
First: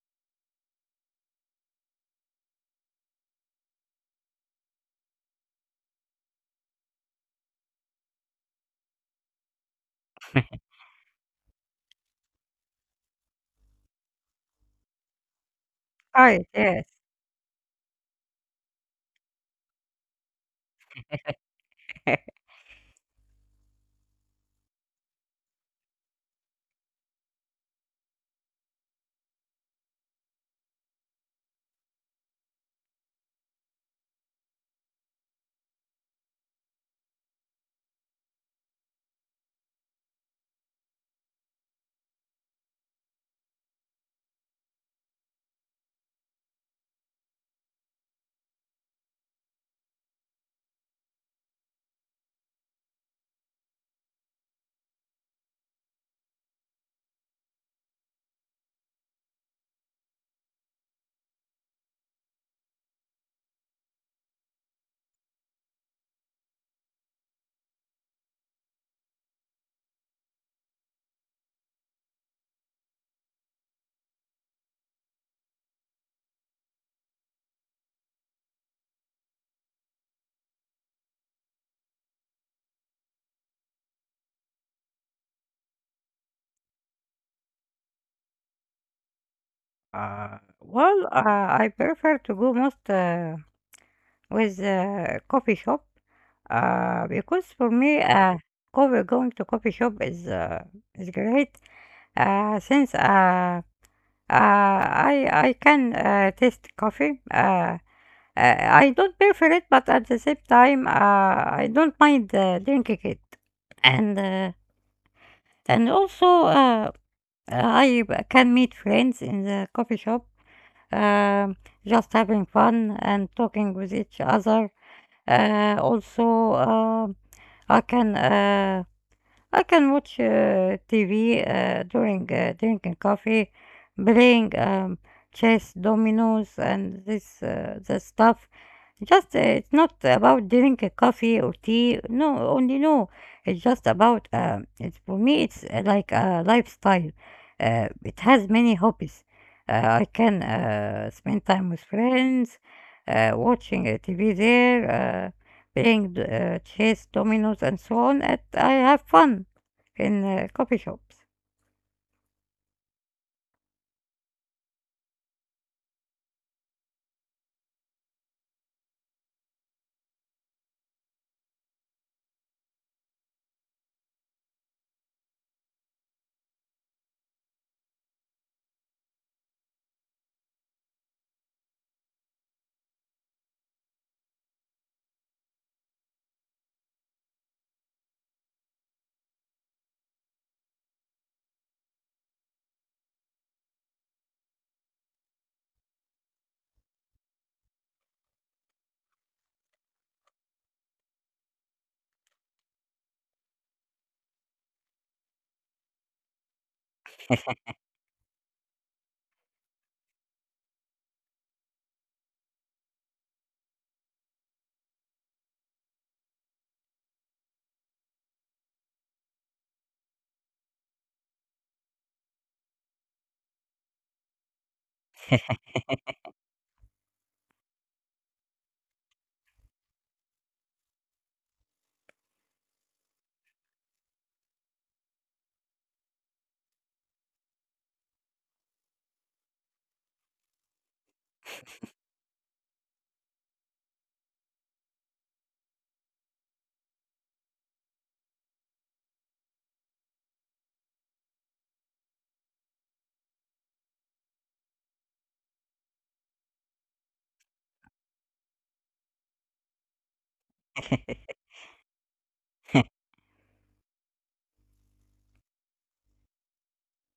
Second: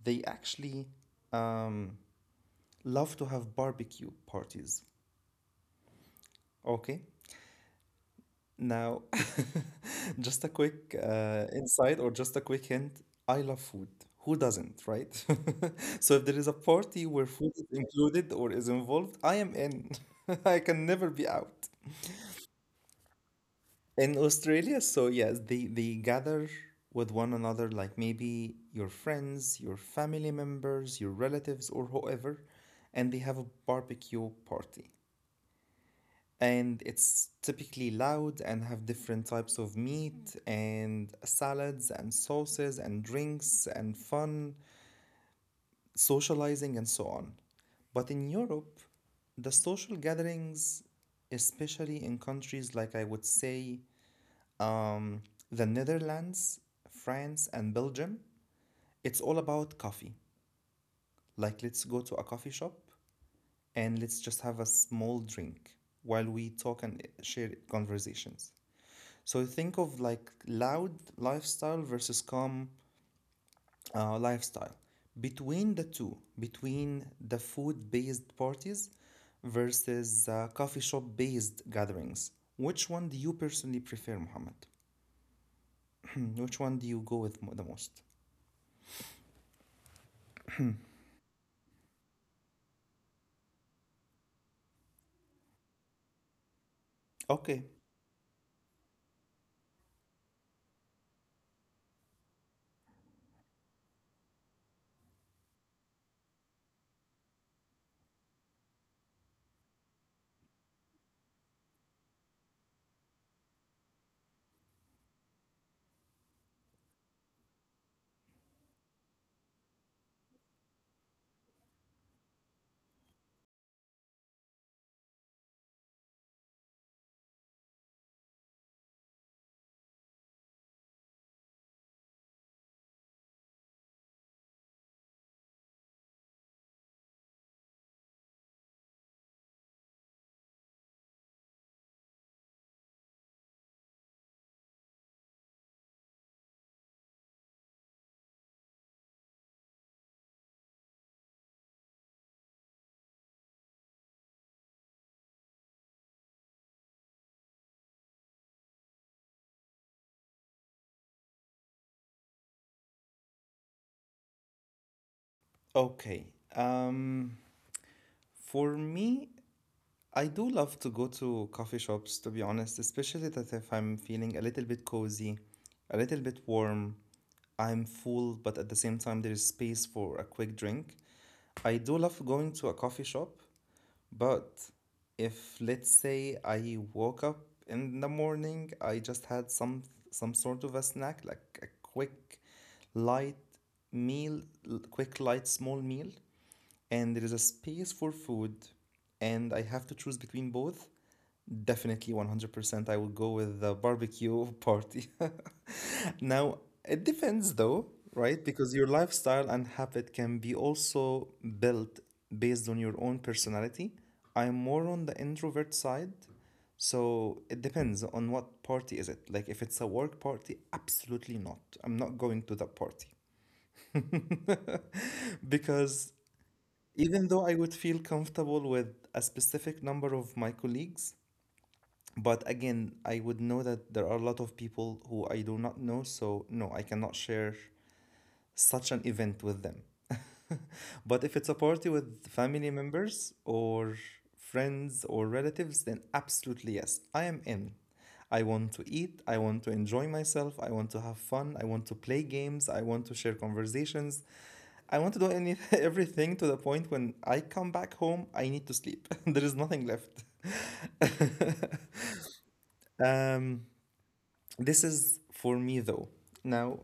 they actually um, love to have barbecue parties. Okay? Now, *laughs* just a quick insight, or just a quick hint. I love food. Who doesn't, right? *laughs* So if there Tired, is a yes. party where food is included or is involved, I am in. *laughs* I can never be out. *laughs* In Australia, so yes, they gather with one another, like maybe your friends, your family members, your relatives, or whoever, and they have a barbecue party. And it's typically loud, and have different types of meat and salads and sauces and drinks and fun, socializing and so on. But in Europe, the social gatherings, especially in countries like, I would say, um, the Netherlands, France, and Belgium, it's all about coffee. Like, let's go to a coffee shop and let's just have a small drink while we talk and share conversations. So think of like loud lifestyle versus calm lifestyle. Between the two, between the food based parties versus coffee shop based gatherings, which one do you personally prefer, Mohammed? *clears throat* Which one do you go with the most? Well, I prefer to go most with coffee shop, because Okay, for me, coffee, going to coffee shop is great, since I can taste coffee. I don't prefer it, but at the same time, I don't mind drinking it. And uh, and also, I can meet friends in the coffee shop, um, just having fun and talking with each other. Also, I can uh, I can watch TV during drinking coffee, playing chess, dominoes, and this the stuff. Just it's not about drinking coffee or tea. No, only no. It's just about it's for me. It's like a lifestyle. It has many hobbies. I can spend time with friends, watching TV there. Playing chess, dominoes, and so on. And I have fun in coffee shops. okay. Um, for me, I do love to go to coffee shops, to be honest, especially that if I'm feeling a little bit cozy, a little bit warm, I'm full, but at the same time, there is space for a quick drink. I do love going to a coffee shop, but if let's say I woke up in the morning, I just had some sort of a snack, like a quick light meal, quick light small meal, and there is a space for food, and I have to choose between both. Definitely 100% I will go with the barbecue *laughs* party. *laughs* Now, it depends though, right? Because your lifestyle and habit can be also built based on your own personality. I'm more on the introvert side, so it depends on what party is it. Like if it's a work party, absolutely not. I'm not going to that party. *laughs* Because even though I would feel comfortable with a specific number of my colleagues, but again, I would know that there are a lot of people who I do not know, so no, I cannot share such an event with them. *laughs* But if it's a party with family members or friends or relatives, then absolutely yes, I am in. I want to eat, I want to enjoy myself, I want to have fun, I want to play games, I want to share conversations. I want to do any *laughs* everything to the point when I come back home, I need to sleep. *laughs* There is nothing left. Um, this is for me though. Now,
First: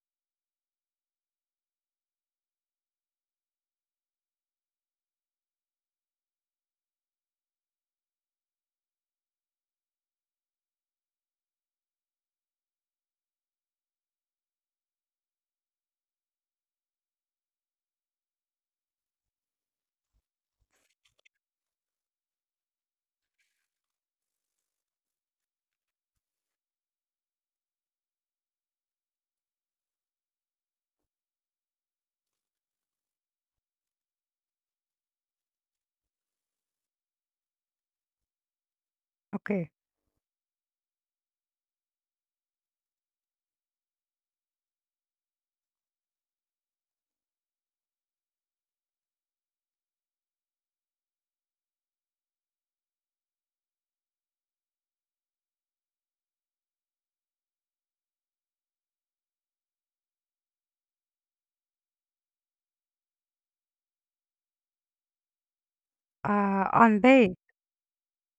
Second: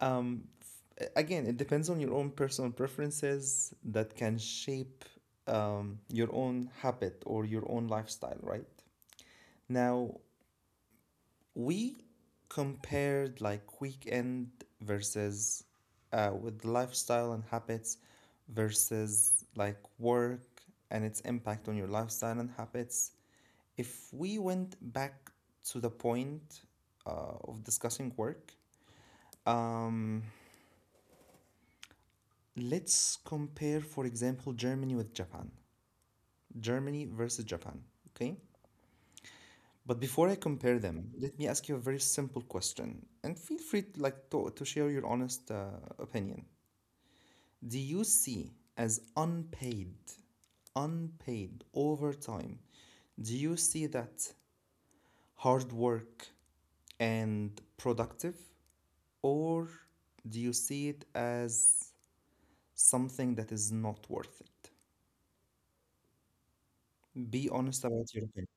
Um, f- again, it depends on your own personal preferences that can shape your own habit or your own lifestyle, right? Now, we compared like weekend versus, with lifestyle and habits, versus like work and its impact on your lifestyle and habits. If we went back to the point of discussing work, um, let's compare, for example, Germany with Japan. Germany versus Japan, okay? Okay. But before I compare them, let me ask you a very simple question, and feel free to, to share your honest opinion. Do you see as unpaid overtime? Do you see that hard work and productive, or do you see it as something that is not worth it? Be Unpaid. honest about your opinion.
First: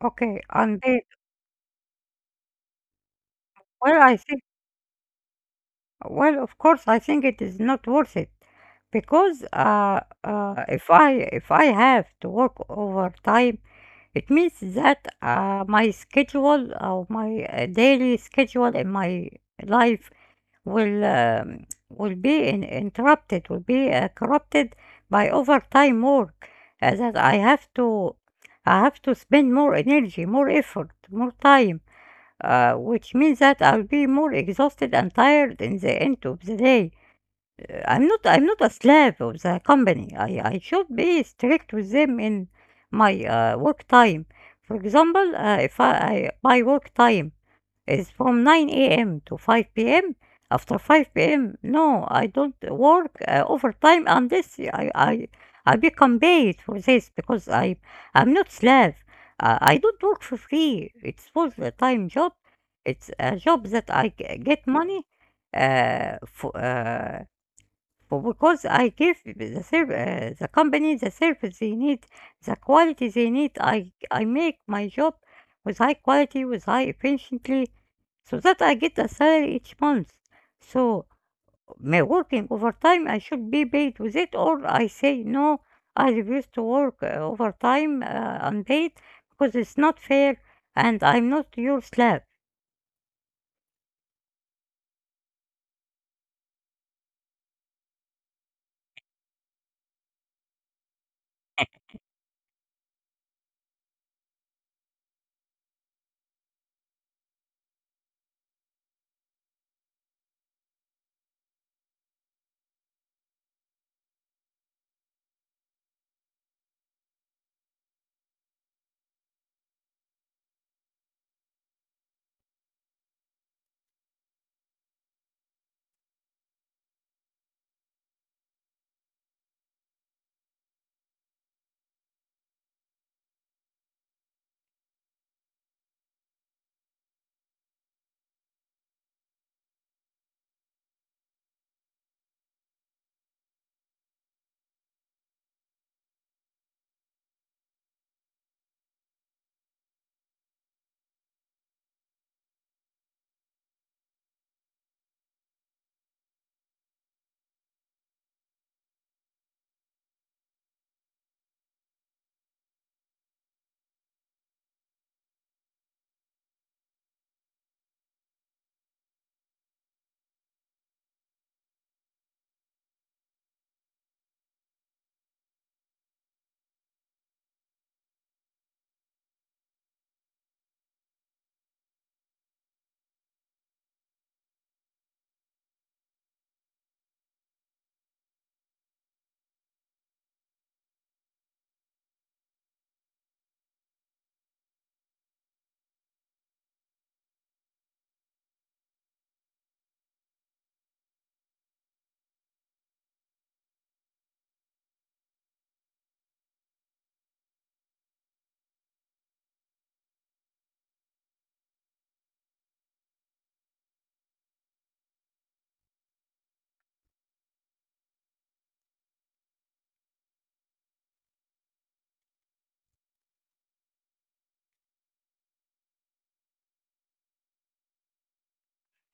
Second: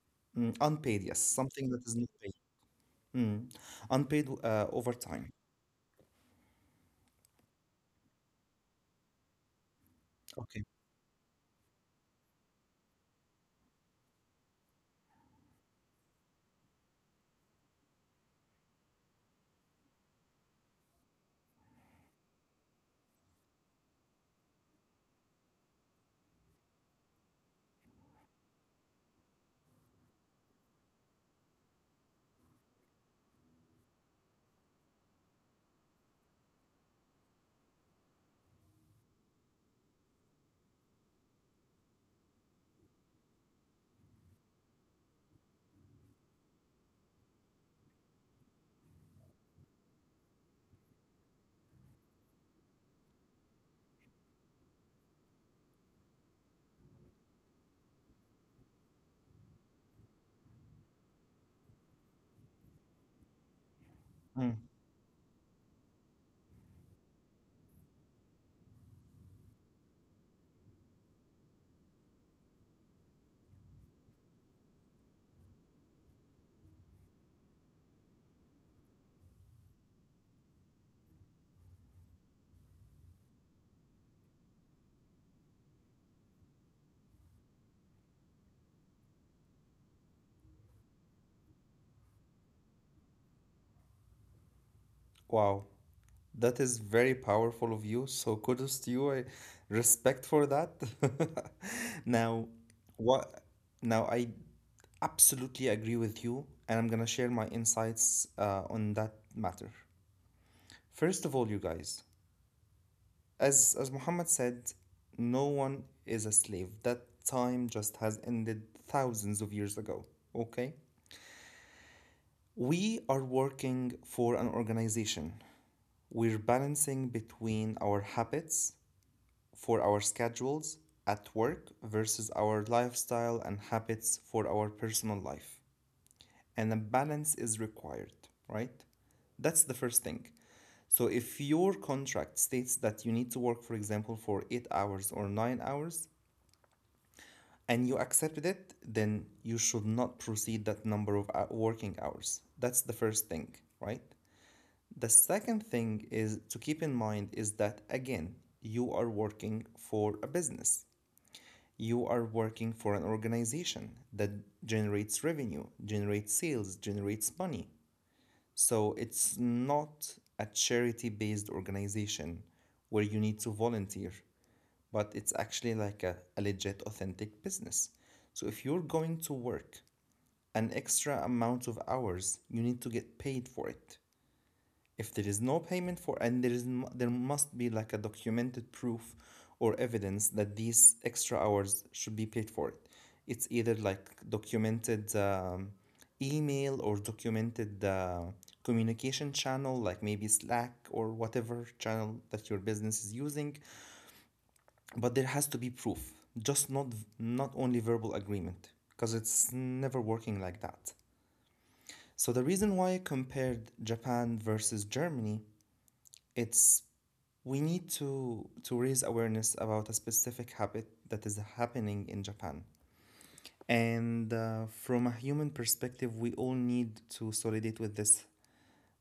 Okay, Mm, unpaid. unpaid, yes, something that is not paid. Mm, Well, I unpaid see overtime. well, of course, I think it is not worth it, because Okay. If I have to work overtime, it means that my schedule or my daily schedule in my life will be in, interrupted, will be corrupted by overtime work. That I have to spend more energy, more effort, more time, which means that I'll be more exhausted and tired in the end of the day. I'm not a slave of the company. I should be strict with them in my work time. For example, if I, I by work time it's from 9 a.m. to 5 p.m. After 5 p.m., no, I don't work overtime unless I, I become paid for this, because I I'm not slave. I don't work for free. It's full-time job. It's a job that Mm, get money uh, for, uh, for because I give the company the service they need, the quality they need. I make my job with high quality, with high efficiency, so that I get a salary each month. So my working overtime, I should be paid with it, or I say no, I refuse to work overtime unpaid, because it's not fair, and I'm not your slave. wow, that is very powerful of you. So kudos to you. I respect for that. *laughs* Now, what? Now I absolutely agree with you, and I'm gonna share my insights on that matter. First of all, you guys, as Muhammad said, no one is a slave. That time just has ended thousands of years ago. Okay? We are working for an organization. We're balancing between our habits for our schedules at work versus our lifestyle and habits for our personal life. And a balance is required, right? That's the first thing. So if your contract states that you need to work, for example, for 8 hours or 9 hours, and you accepted it, then you should not proceed that number of working hours. That's the first thing, right? The second thing is to keep in mind is that, again, you are working for a business. You are working for an organization that generates revenue, generates sales, generates money. So it's not a charity based organization where you need to volunteer, but it's actually like a legit, authentic business. So if you're going to work an extra amount of hours, you need to get paid for it. If there is no payment for, and there is, there must be like a documented proof or evidence that these extra hours should be paid for it. It's either like documented email or documented communication channel, like maybe Slack or whatever channel that your business is using. But there has to be proof, just not only verbal agreement, because it's never working like that. So the reason why I compared Japan versus Germany, it's we need to raise awareness about a specific habit that is happening in Japan. And from a human perspective, we all need to solidate with this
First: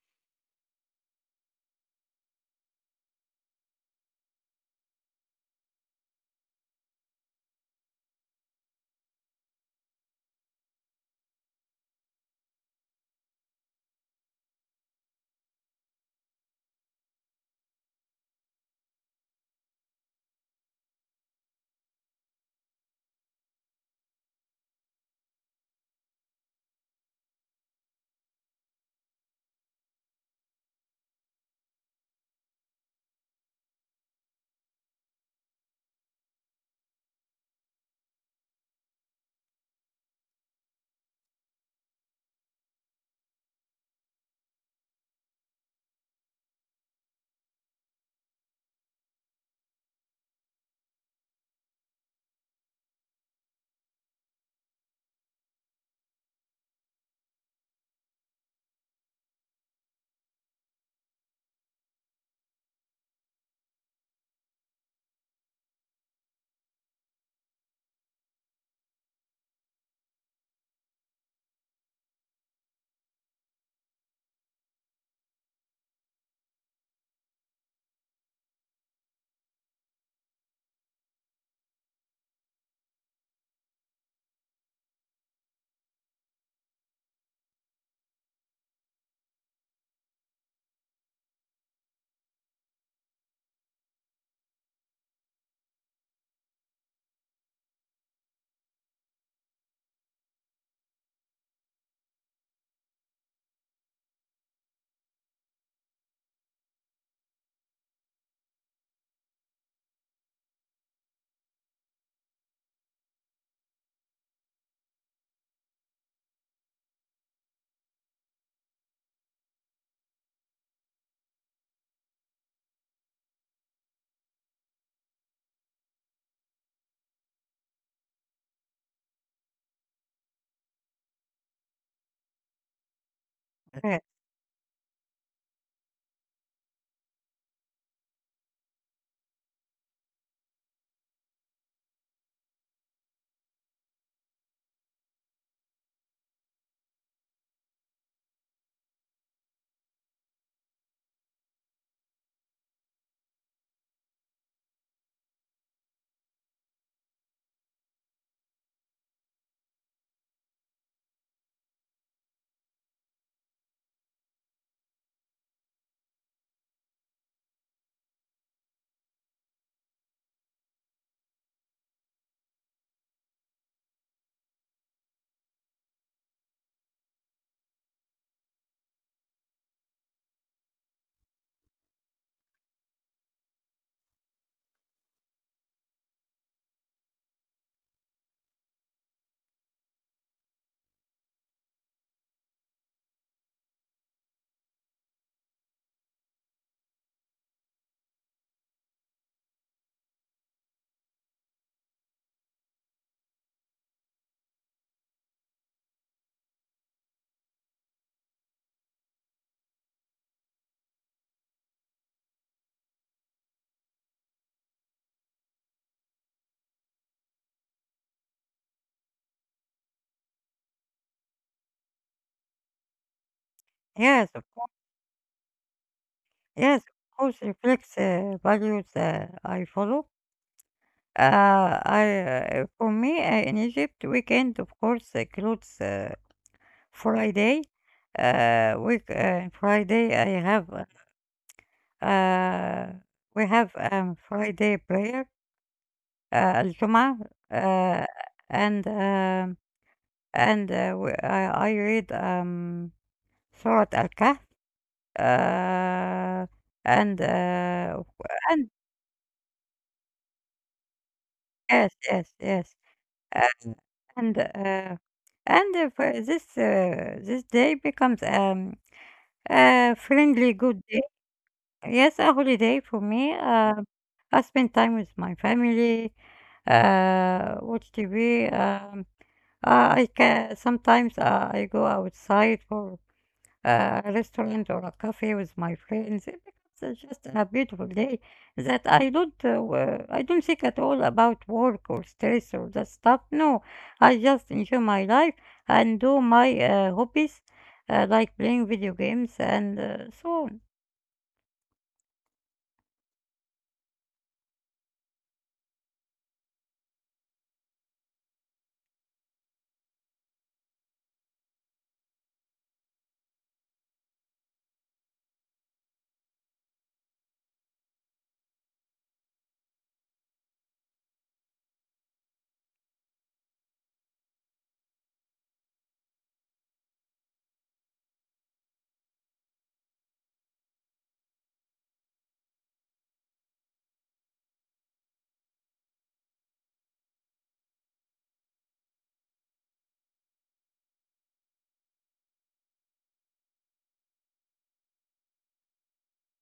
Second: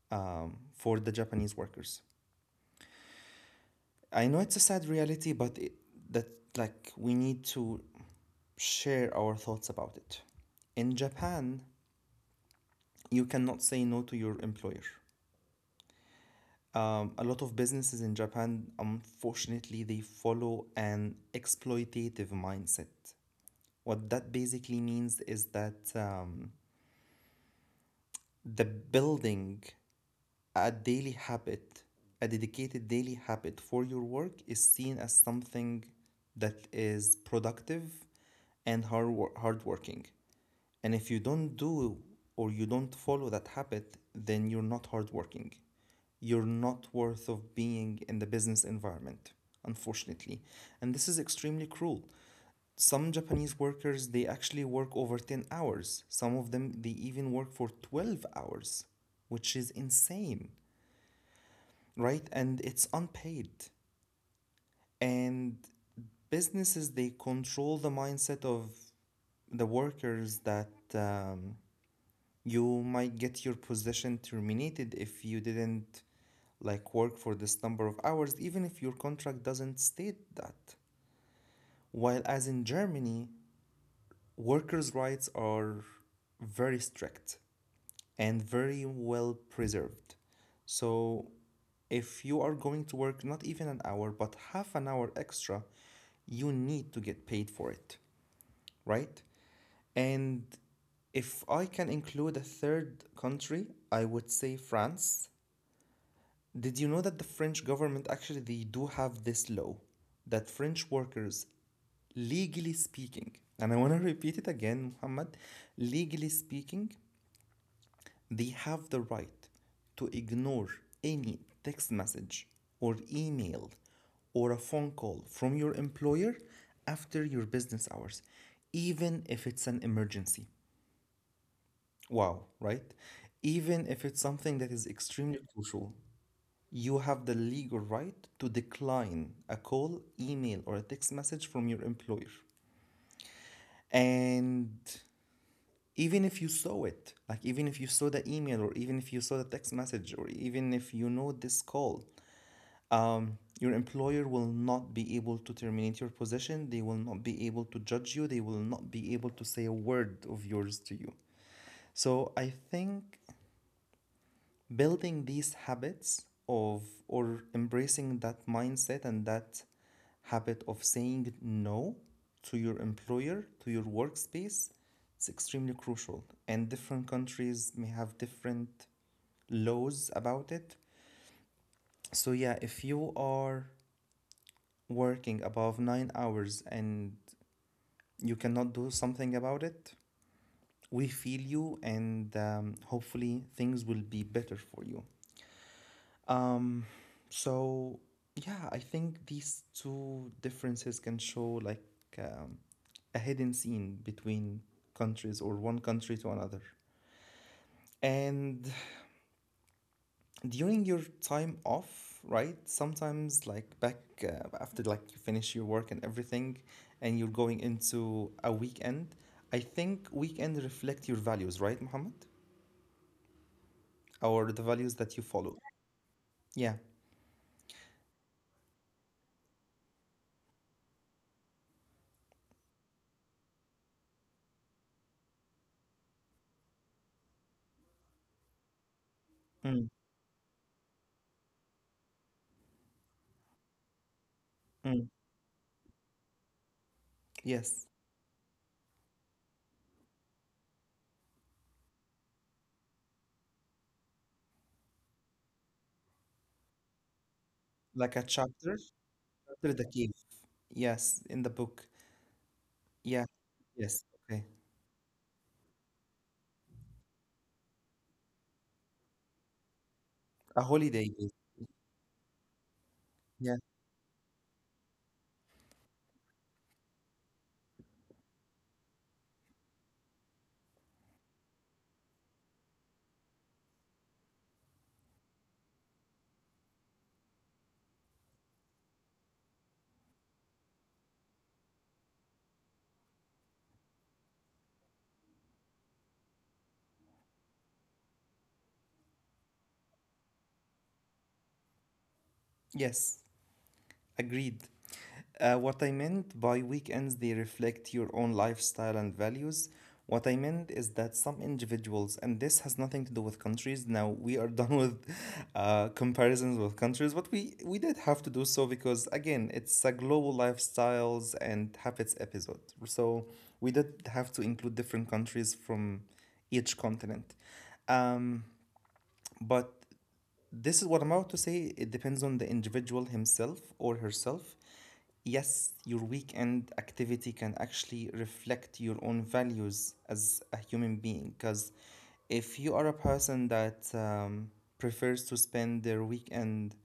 for the Japanese workers. I know it's a sad reality, but it, that like we need to share our thoughts about it. In Japan, you cannot say no to your employer. A lot of businesses in Japan, unfortunately, they follow an exploitative mindset. What that basically means is that the building a daily habit, a dedicated daily habit for your work is seen as something that is productive and hardworking. And if you don't do or you don't follow that habit, then you're not hardworking. You're not worth of being in the business environment, unfortunately. And this is extremely cruel. Some Japanese workers they actually work over 10 hours. Some of them they even work for 12 hours, which is insane, right? And it's unpaid. And businesses they control the mindset of the workers that, you might get your position terminated if you didn't like work for this number of hours, even if your contract doesn't state that. While as in Germany, workers' rights are very strict and very well preserved. So, if you are going to work not even an hour but half an hour extra, you need to get paid for it, right? And if I can include a third country, I would say France. Did you know that the French government actually they do have this law that French workers, legally speaking, and I want to repeat it again, Muhammad, legally speaking, they have the right to ignore any text message or email or a phone call from your employer after your business hours, even if it's an emergency. Wow, right? Even if it's Uh, something that is extremely crucial, you have the legal right to decline a call, email, or a text message from your employer. And even if you saw it, like even if you saw the email or even if you saw the text message or even if you know this call, your employer will not be able to terminate your position, they will not be able to judge you, they will not be able to say a word of yours to you. So I think building these habits of or embracing that mindset and that habit of saying no to your employer, to your workspace, it's extremely crucial, and different countries may have different laws about it. So yeah, if you are working above 9 hours and you cannot do something about it, we feel you, and hopefully things will be better for you. Um, so yeah, I think these two differences can show like, um, a hidden scene between countries or one country to another. And during your time off, right? Sometimes like back after like you finish your work and everything, and you're going into a weekend. I think weekend reflect your values, right, Mohammed? yes, Or of the course, values that you follow. Yeah. yes, of course, reflects values I follow. I for me in Egypt, weekend of course includes Friday. Week Mm, Friday I have Uh, we have Friday mm. prayer, الجمعة, Yes. uh, and um, and we, I read Surah Al-Kahf, uh, and Like uh, a chapter, and chapter the key. Yes, in the book. yes, yes, yes, Yeah. uh, Yes. Okay. and uh, and for this this day becomes a A friendly good holiday, day. yes. Yes, a holiday for me. Yeah. I spend time with my family, watch TV. I can sometimes I go outside for a restaurant or a cafe with my friends. It becomes just a beautiful day that I don't I don't think at all about work or stress or that stuff. No, I just enjoy my life and do my hobbies like playing video games and so on. Yes. Agreed. What I meant by weekends, they reflect your own lifestyle and values. What I meant is that some individuals, and this has nothing to do with countries. Now we are *laughs* done with comparisons with countries, but we did have to do so because again, it's a global lifestyles and habits episode. So we did have to include different countries from each continent. Um, But this is what I'm about to say. It depends on the individual himself or herself. Yes, your weekend activity can actually reflect your own values as a human being. Because if you are a person that, prefers to spend their weekend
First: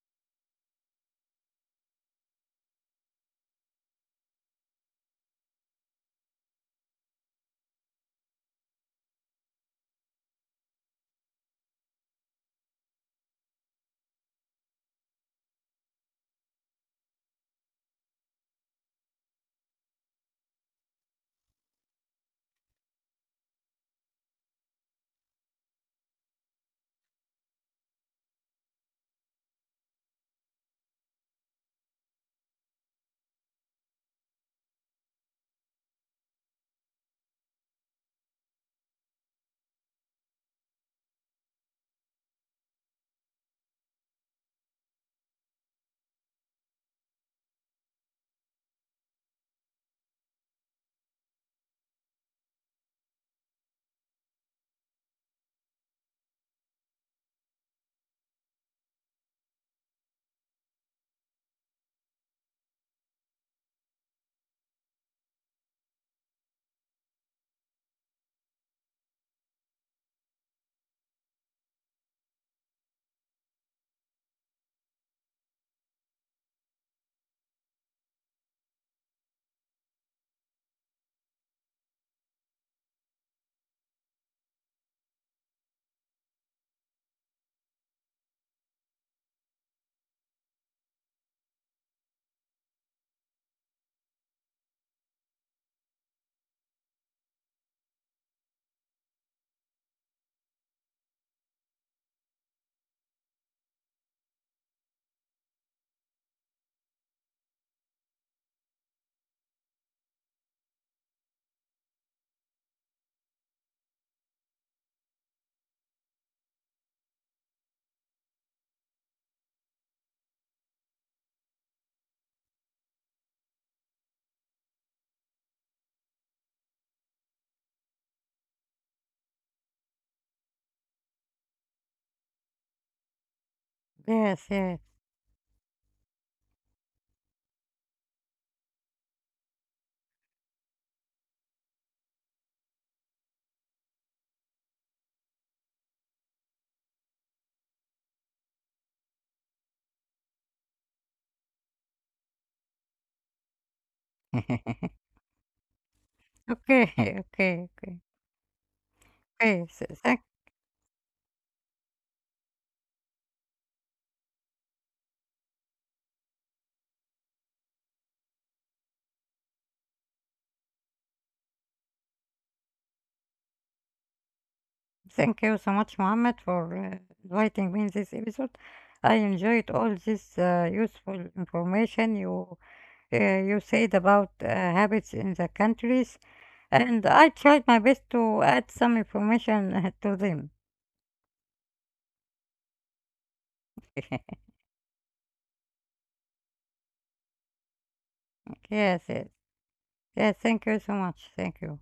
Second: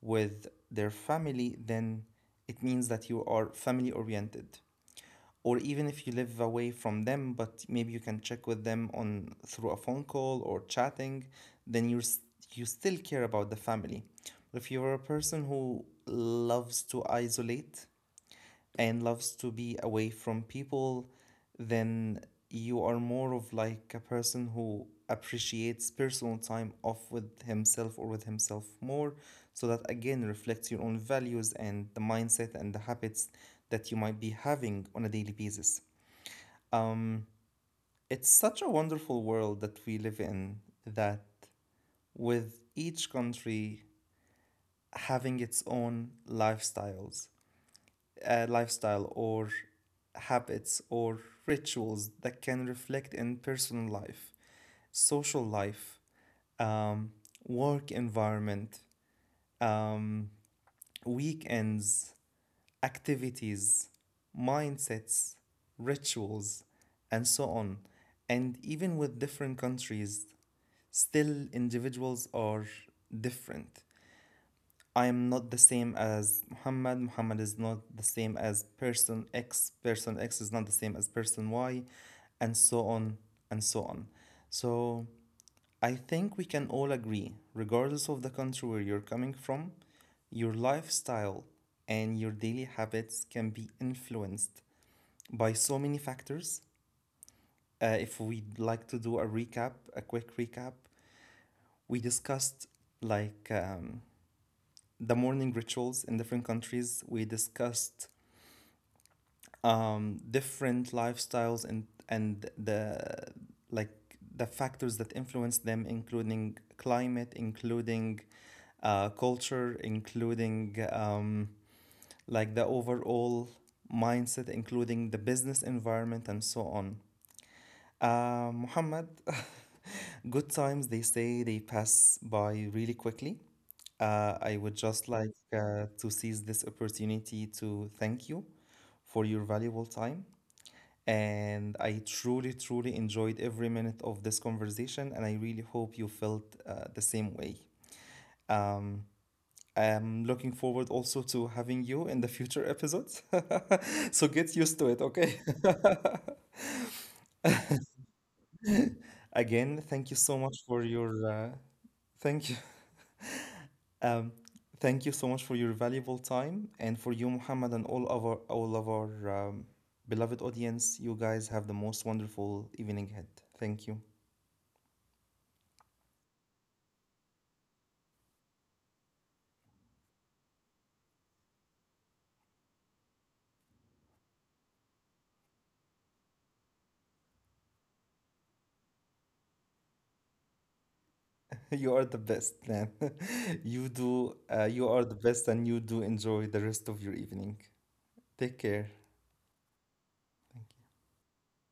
with their family, then it means that you are family oriented, or even if you live away from them but maybe you can check with them on through a phone call or chatting, then you still care about the family. If you're a person who loves to isolate and loves to be away from people, then you are more of like a person who appreciates personal time off with himself or with himself more. So that again reflects your own values and the mindset and the habits that you might be having on a daily basis. um, it's such a wonderful world that we live in, that with each country having its own lifestyles, lifestyle or habits or rituals that can reflect in personal life, social life, um, work environment, um, weekends, activities, mindsets, rituals, and so on. And even with different countries, still, individuals are different. I am not the same as Muhammad. Muhammad is not the same as person X. Person X is not the same as person Y, and so on and so on. So, I think we can all agree, regardless of the country where you're coming from, your lifestyle and your daily habits can be influenced by so many factors. If we'd like to do a recap, a quick recap, we discussed like, the morning rituals in different countries. We discussed different lifestyles and the like the factors that influence them, including climate, including culture, including like the overall mindset, including the business environment, and so on. Muhammad, *laughs* good times, they say they pass by really quickly. Yes, I would yes. just like to seize this opportunity to thank you for your valuable time. And I truly, truly enjoyed every minute of this conversation, and I really hope you felt the same way. I'm looking forward also to having you in the future episodes. *laughs* So get used to *laughs* it, okay? *laughs* Okay, okay, okay. Okay, Again, th- thank you thank, so much for your thank you Um, thank you so much for your valuable time and for you, Muhammad, and all of our beloved audience. You guys have the most wonderful evening ahead. Thank you. thank you so much, Mohammed, for inviting me in this episode. I enjoyed all this useful information you uh, you said about habits in the countries, and I tried my best to add some information *laughs* to them. *laughs* You are the best, man. *laughs* *laughs* You Yes, do. You are the best, and you do enjoy the rest of your evening. Take care. yes, yes. Thank you so much. Thank you.